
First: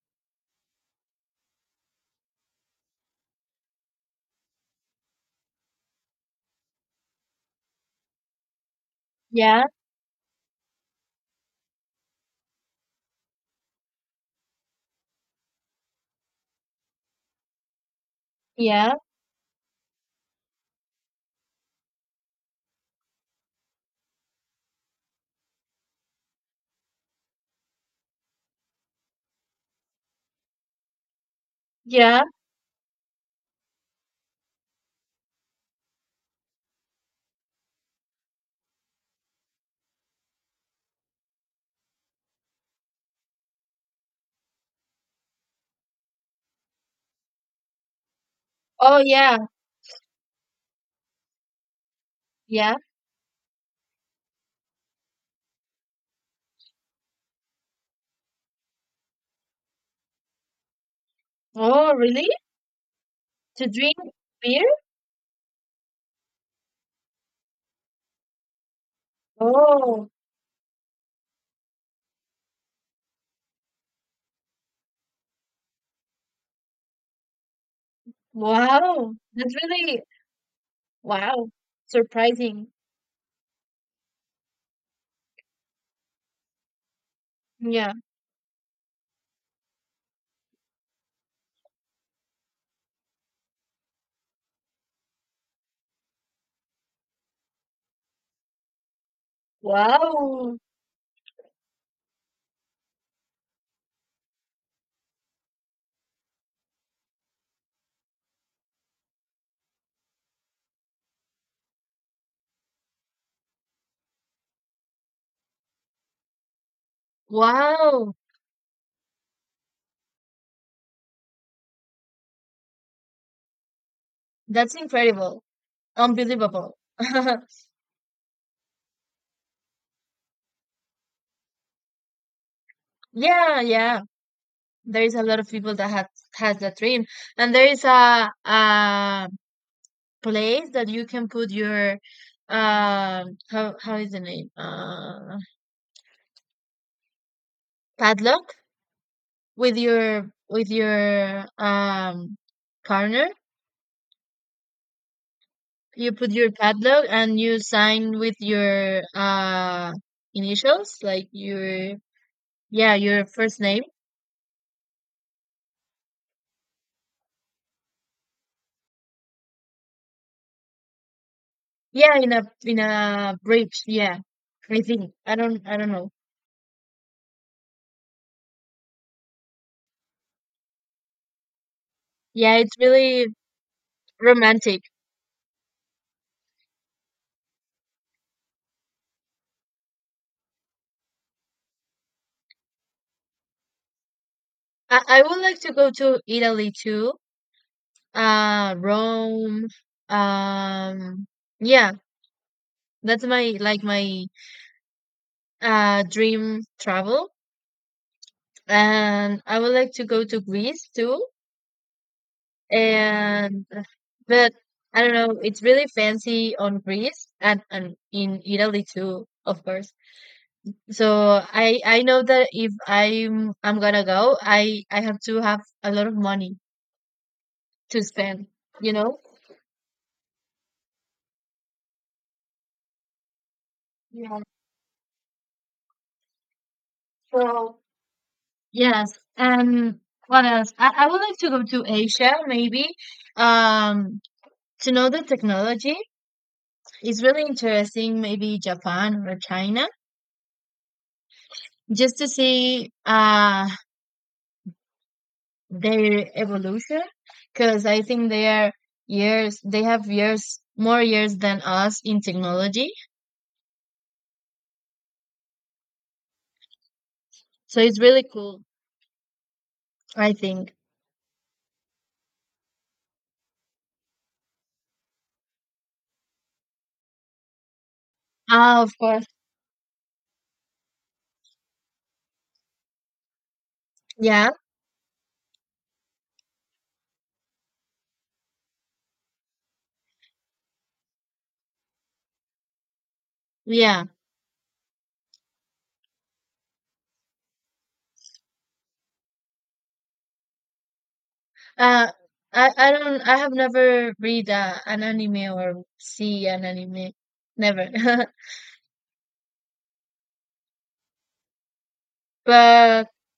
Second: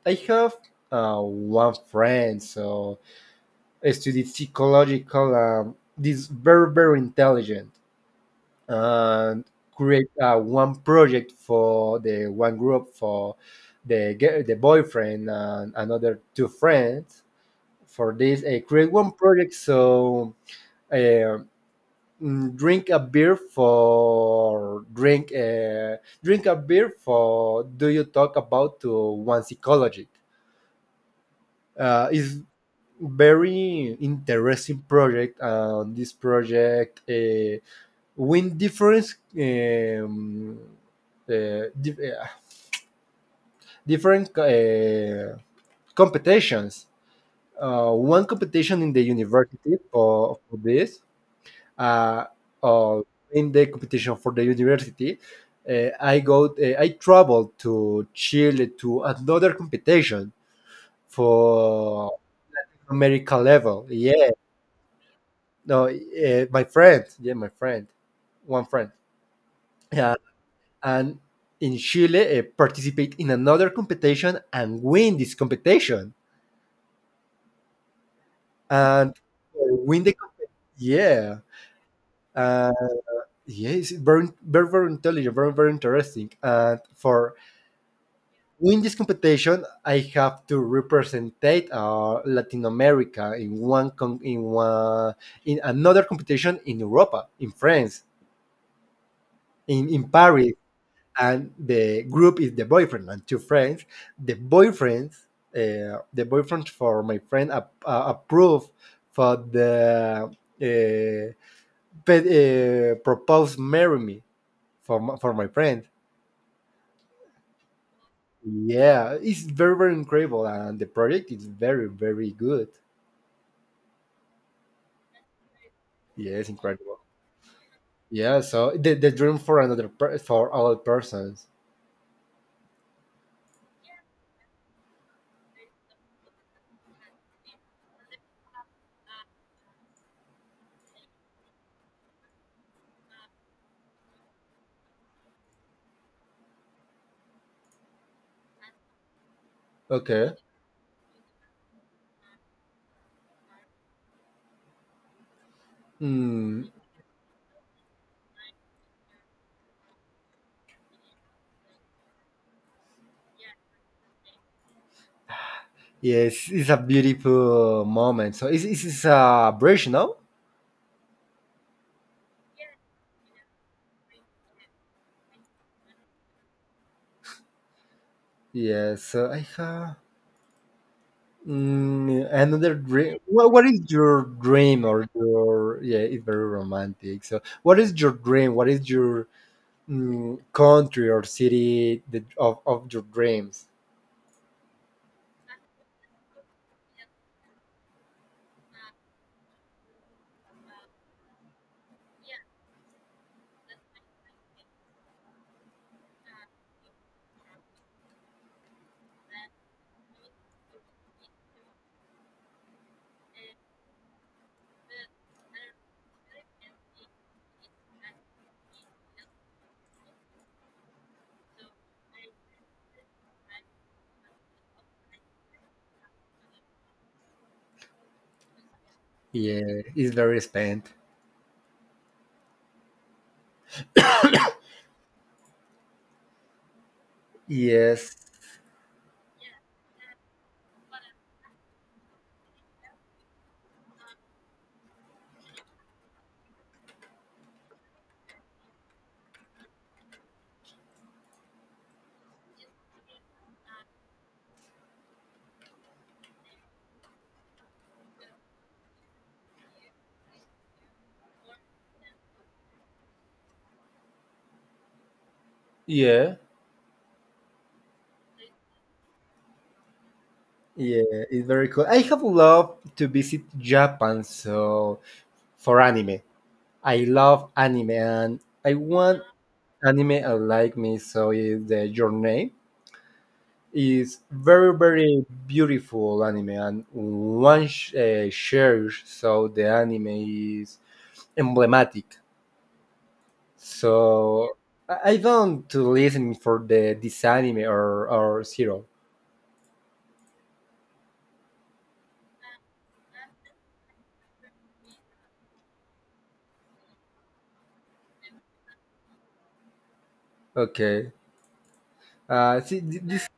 Speaker 2: I have one friend. So as to the psychological, this very very intelligent and
Speaker 1: Yeah.
Speaker 2: create one project for the one group for the boyfriend and another two friends. For this I create
Speaker 1: Yeah.
Speaker 2: one project, so uh, drink drink a beer for, do you talk about to one psychologist?
Speaker 1: Yeah.
Speaker 2: Is very interesting project. This project win different um, uh, dif- uh, different competitions. One competition in
Speaker 1: Oh,
Speaker 2: the
Speaker 1: yeah.
Speaker 2: university for this, uh,
Speaker 1: Yeah.
Speaker 2: uh, in the competition for the university, I go, I traveled to Chile to another competition
Speaker 1: Oh,
Speaker 2: for
Speaker 1: really?
Speaker 2: America
Speaker 1: To
Speaker 2: level.
Speaker 1: drink
Speaker 2: Yeah,
Speaker 1: beer?
Speaker 2: no, my friend, yeah, my friend, one friend,
Speaker 1: Oh,
Speaker 2: yeah, and in Chile participate in another competition and win this competition, and
Speaker 1: wow. That's really,
Speaker 2: win the comp- yeah,
Speaker 1: wow. Surprising.
Speaker 2: uh, yeah, it's very, very, very intelligent, very, very interesting. And for
Speaker 1: Yeah.
Speaker 2: win this competition, I have to represent Latin America in in one, in another competition in Europa, in France, in Paris,
Speaker 1: Wow.
Speaker 2: and the group is the boyfriend and two friends. The boyfriends, the boyfriend for my friend approved for the proposed marry me for for my friend.
Speaker 1: Wow.
Speaker 2: Yeah, it's very very incredible, and the project is very very good.
Speaker 1: That's incredible.
Speaker 2: Yes,
Speaker 1: Unbelievable.
Speaker 2: incredible. Yeah, so the dream for for all persons.
Speaker 1: Yeah. Yeah. There is a lot of people that have has that dream, and there is a place that you can put your, how is the name, padlock, with your
Speaker 2: Okay.
Speaker 1: with your um partner. You put your
Speaker 2: Mm,
Speaker 1: padlock, and you sign with your, initials, like your, yeah, your first name.
Speaker 2: yes, it's a beautiful moment. So it's a bridge, no?
Speaker 1: Yeah, in a bridge. Yeah, I think I don't know.
Speaker 2: Yes, I have
Speaker 1: Yeah, it's
Speaker 2: another dream.
Speaker 1: really
Speaker 2: What is your
Speaker 1: romantic.
Speaker 2: dream or your yeah? It's very romantic. So, what is your dream? What is your country or city that, of your dreams?
Speaker 1: I would like to go to Italy too. Rome. Um, yeah, that's my dream travel, and I would like to go to Greece too. And but I don't know, it's really fancy on Greece, and in Italy too, of course. So I know that if I'm gonna go, I have to have a lot of money to spend, you know?
Speaker 2: Yeah, it's very spent.
Speaker 1: Yeah. So
Speaker 2: Yes,
Speaker 1: yes, and what else? I would like to go to Asia, maybe, um, to know the technology. It's really interesting, maybe Japan or China, just to see their evolution, because I think they have years, more years than us in technology.
Speaker 2: yeah,
Speaker 1: So it's really cool, I think.
Speaker 2: yeah, it's very cool. I have loved to visit Japan. So for anime, I love anime, and I
Speaker 1: Ah, of
Speaker 2: want
Speaker 1: course.
Speaker 2: anime. I like me. So is the your name. Is
Speaker 1: Yeah,
Speaker 2: very very beautiful anime, and shares, so the anime is emblematic.
Speaker 1: yeah.
Speaker 2: So I don't to listen for the this anime or zero.
Speaker 1: Uh, I have never read an anime or see an anime, never.
Speaker 2: Okay.
Speaker 1: But
Speaker 2: This.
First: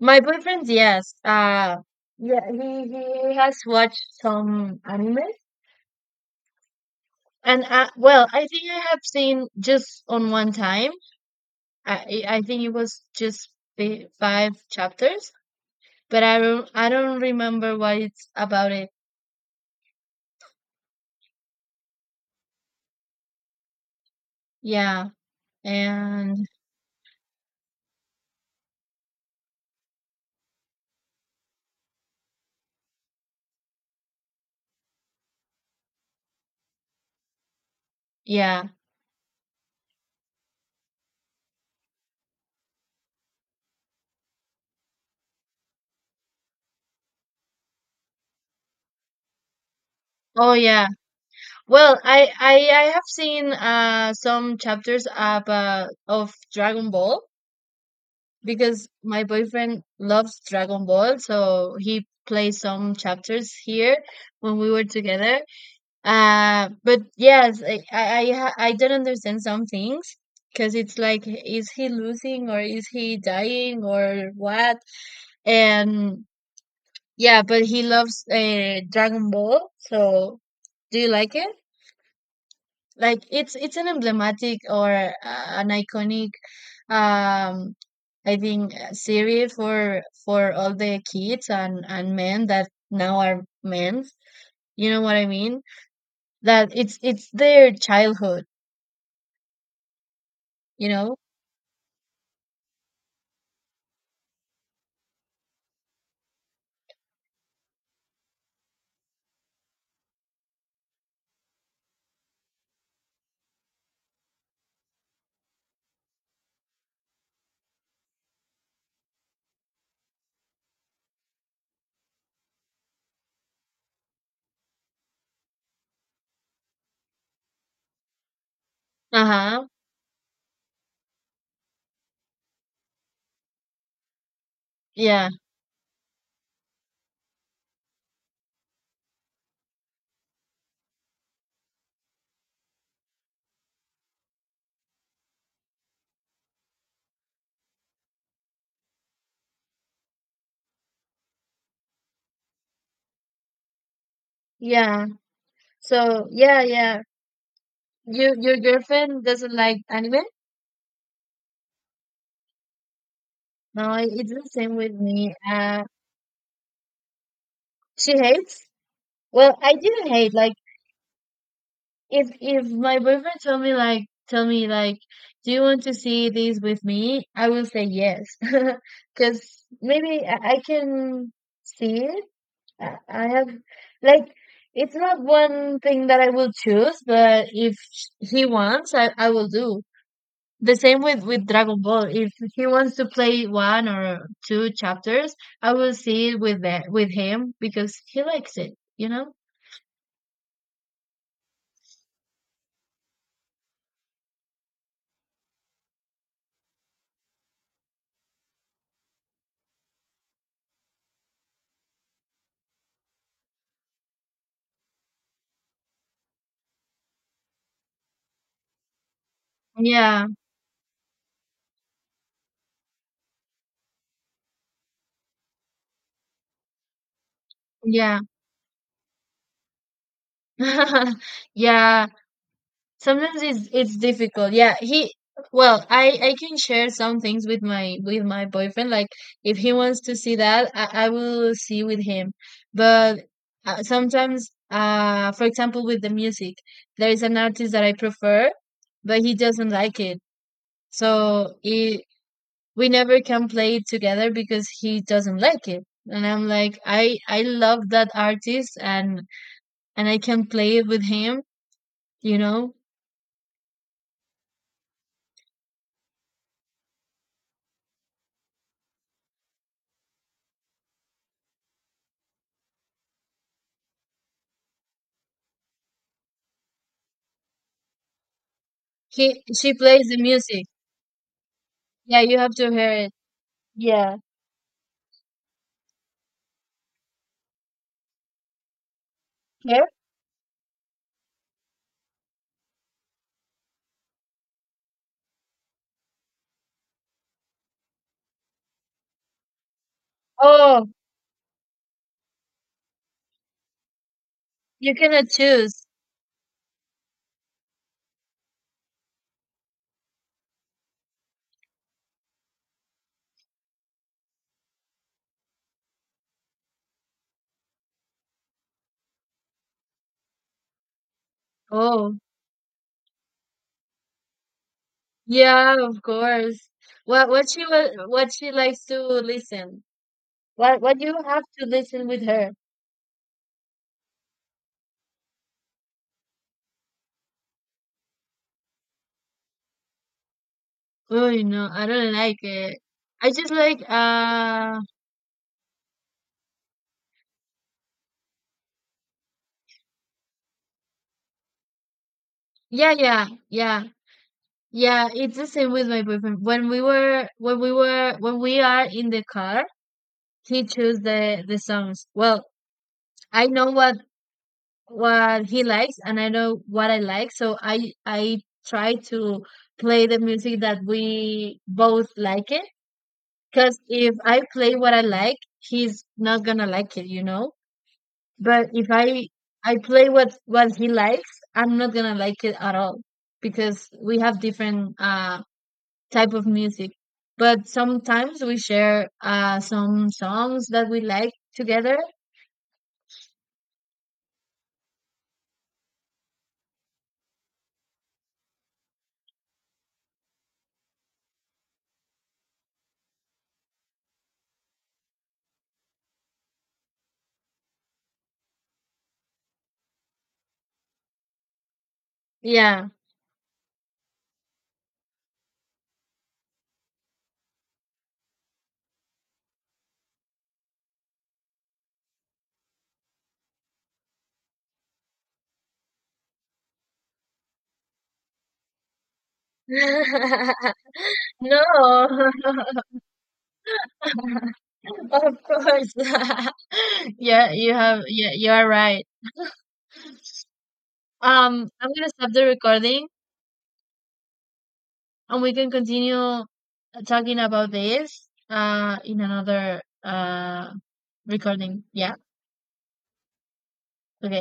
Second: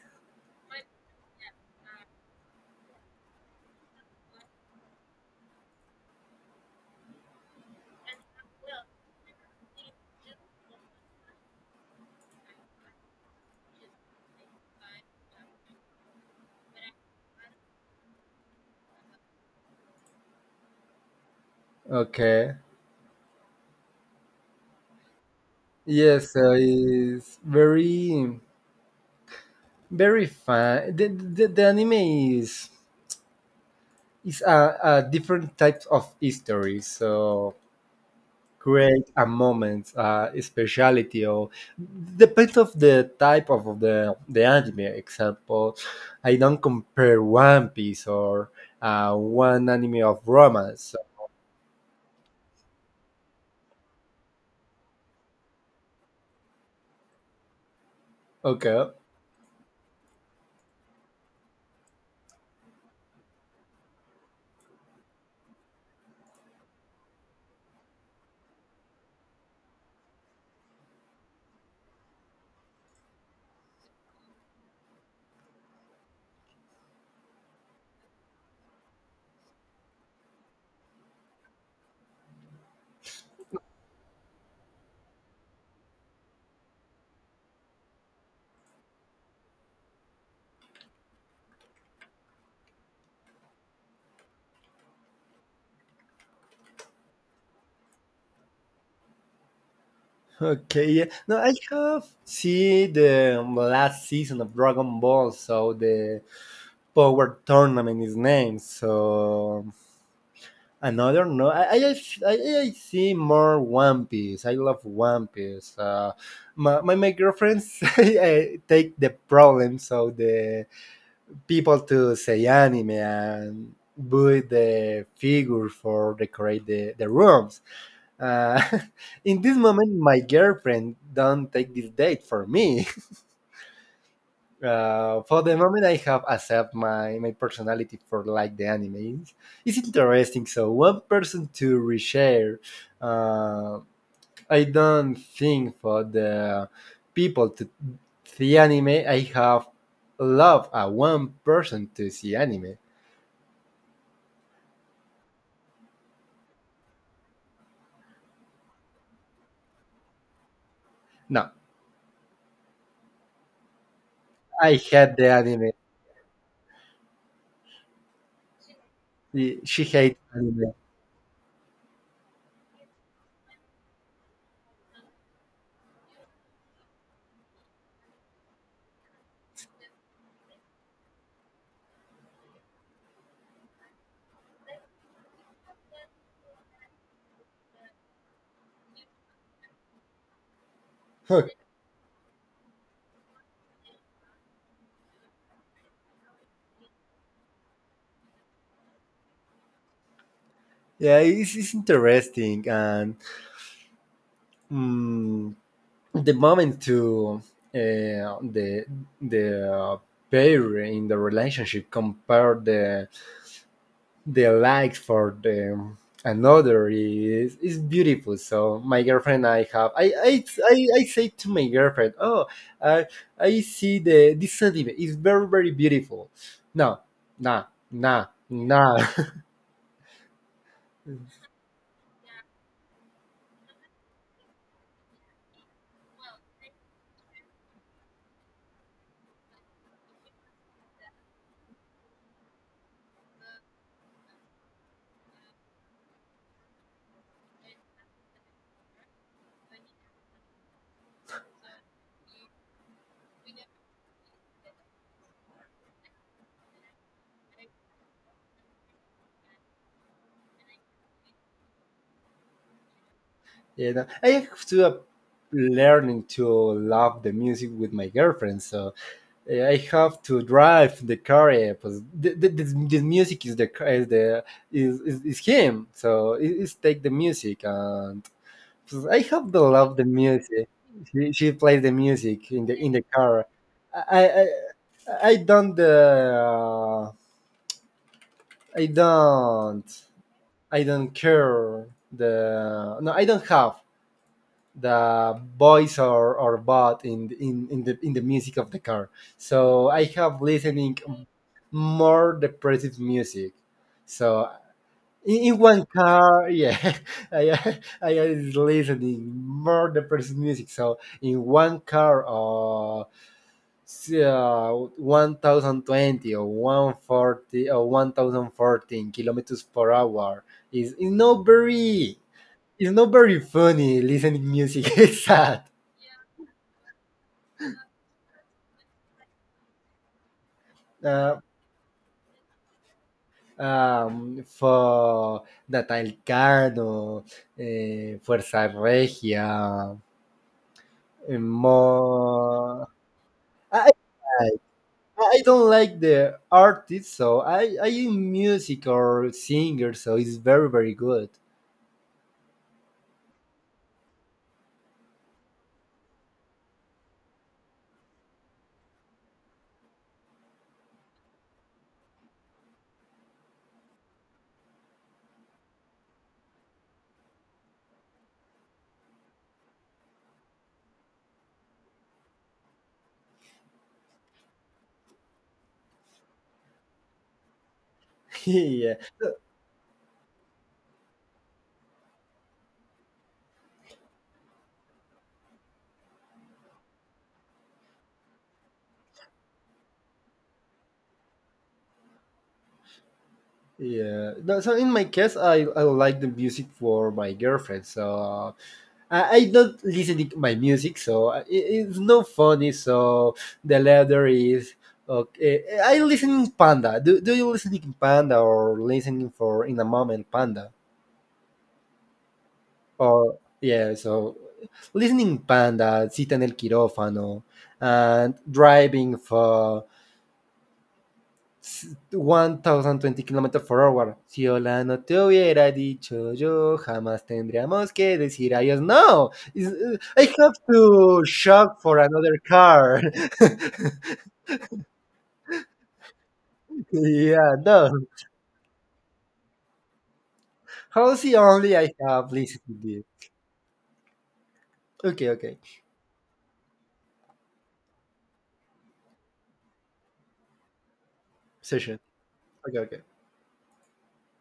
Speaker 1: my boyfriend, yes. Yeah, he has watched some anime, and well, I think I have seen just on one time. I think it was just five chapters, but I don't remember what it's about it.
Speaker 2: Okay.
Speaker 1: Yeah,
Speaker 2: Yes,
Speaker 1: and
Speaker 2: so it's very very fun the anime is is a different type of history, so
Speaker 1: yeah.
Speaker 2: create a moment, a speciality, or depends of the type of the anime. Example, I don't compare One Piece or one anime of
Speaker 1: Oh yeah.
Speaker 2: romance.
Speaker 1: Well, I have seen some chapters of Dragon Ball
Speaker 2: Okay,
Speaker 1: because my boyfriend loves Dragon Ball, so he plays some chapters here when we were together. But yes, I don't understand some things because it's like, is he losing or is he dying or what? And yeah, but he loves Dragon Ball, so do you like it? Like it's an emblematic or an iconic um I think series for all the kids and men that now are men, you know what I mean, that it's their childhood, you
Speaker 2: okay, yeah.
Speaker 1: know.
Speaker 2: No, I have seen the last season of Dragon Ball, so the Power Tournament is named. So another, no, I, I see more One Piece. I love One Piece. My girlfriends I take the problems of the people to say anime, and buy the figure for decorate the rooms. Uh, in this
Speaker 1: Uh-huh.
Speaker 2: moment, my girlfriend don't take this date for me.
Speaker 1: Yeah,
Speaker 2: For the moment, I have accept my personality for like the anime. It's interesting. So one person to reshare. Uh, I don't think for the people to see anime. I have love a one person to see anime.
Speaker 1: yeah. So yeah, your girlfriend doesn't like anime?
Speaker 2: No,
Speaker 1: No, it's the
Speaker 2: I
Speaker 1: same with
Speaker 2: hate the
Speaker 1: me.
Speaker 2: anime.
Speaker 1: She hates. Well,
Speaker 2: She
Speaker 1: I
Speaker 2: she
Speaker 1: didn't
Speaker 2: hates
Speaker 1: hate, like,
Speaker 2: anime.
Speaker 1: if my boyfriend tell me like do you want to see this with me, I will say yes. Because maybe I can see it. I have like, it's not one thing that I will choose, but if he wants, I will do the same with Dragon Ball. If he wants to play one or two chapters, I will see it with that with him because he likes it, you know.
Speaker 2: yeah, it's interesting, and mm, the moment to uh, the the pair in the relationship compare the likes for the another is beautiful. So my girlfriend
Speaker 1: Yeah,
Speaker 2: I say to my girlfriend, oh, i I see the this sentiment is very very beautiful. No, nah
Speaker 1: yeah.
Speaker 2: nah nah.
Speaker 1: Yeah, sometimes it's difficult, yeah. He well, I can share some things with my boyfriend, like if he wants to see that, I will see with him. But sometimes for example with the music, there is an artist that I prefer, but he doesn't like it. So we never can play it together because he doesn't like it, and I'm like I love that artist, and I can play it with him, you know.
Speaker 2: yeah, no. I have to learning to love the music with my girlfriend. So I have to drive the car. Pues this, this music is is the is him. So it's take the music, and pues, I
Speaker 1: He
Speaker 2: have to
Speaker 1: she
Speaker 2: love the
Speaker 1: plays the music.
Speaker 2: music. She plays the
Speaker 1: Yeah, you
Speaker 2: music
Speaker 1: have
Speaker 2: in
Speaker 1: to
Speaker 2: the
Speaker 1: hear it.
Speaker 2: car.
Speaker 1: Yeah.
Speaker 2: I I I don't I don't
Speaker 1: Here?
Speaker 2: I don't care the no, I don't have the voice or bot in in the music of the car. So I have
Speaker 1: Oh,
Speaker 2: listening more depressive music so
Speaker 1: you cannot
Speaker 2: in
Speaker 1: choose.
Speaker 2: one car, yeah. I is listening more depressive music. So in one car, or uh, 1020 or 140 or 1014 kilometers per hour is not
Speaker 1: Oh,
Speaker 2: very, it's not very funny listening music. it's sad.
Speaker 1: yeah, of course. What she likes to listen. What you
Speaker 2: Ah,
Speaker 1: have to listen with her.
Speaker 2: for Natal Cano, Fuerza Regia,
Speaker 1: Oh, no, I don't like it.
Speaker 2: Mo.
Speaker 1: I just like
Speaker 2: I, I I don't like the artist, so I in music or singer, so it's very very good.
Speaker 1: yeah, yeah, yeah. Yeah, it's the same with my boyfriend. When we were when we were when we are in the car, he chose the songs. Well, I know what he likes, and I know what I like. So I try to play the music that we both like it. Because if I play what I like, he's not gonna like it, you know? But if
Speaker 2: yeah,
Speaker 1: I play what he likes, I'm not gonna like it at all because we have different type of music. But sometimes we share some songs that we like together.
Speaker 2: yeah. No, so in my case, I like the music for my girlfriend, so I don't listen to my music, so it's no funny. So the letter is okay. I listen in Panda. Do you listen to Panda, or listening for in a moment Panda
Speaker 1: Yeah.
Speaker 2: or yeah? So listening Panda, Citan El Quirofano, and driving for 1020 km for hour. Si hola no te hubiera dicho yo, jamás tendríamos que decir adiós. No, I have to
Speaker 1: No.
Speaker 2: shop for another car.
Speaker 1: Of course.
Speaker 2: yeah, no.
Speaker 1: Yeah, you are right.
Speaker 2: How's the only
Speaker 1: I'm
Speaker 2: I
Speaker 1: gonna
Speaker 2: have
Speaker 1: stop the
Speaker 2: listened to this?
Speaker 1: recording
Speaker 2: Okay,
Speaker 1: and we
Speaker 2: okay.
Speaker 1: can continue talking about this in another recording.
Speaker 2: Session.
Speaker 1: Yeah.
Speaker 2: Okay, okay.
Speaker 1: Okay.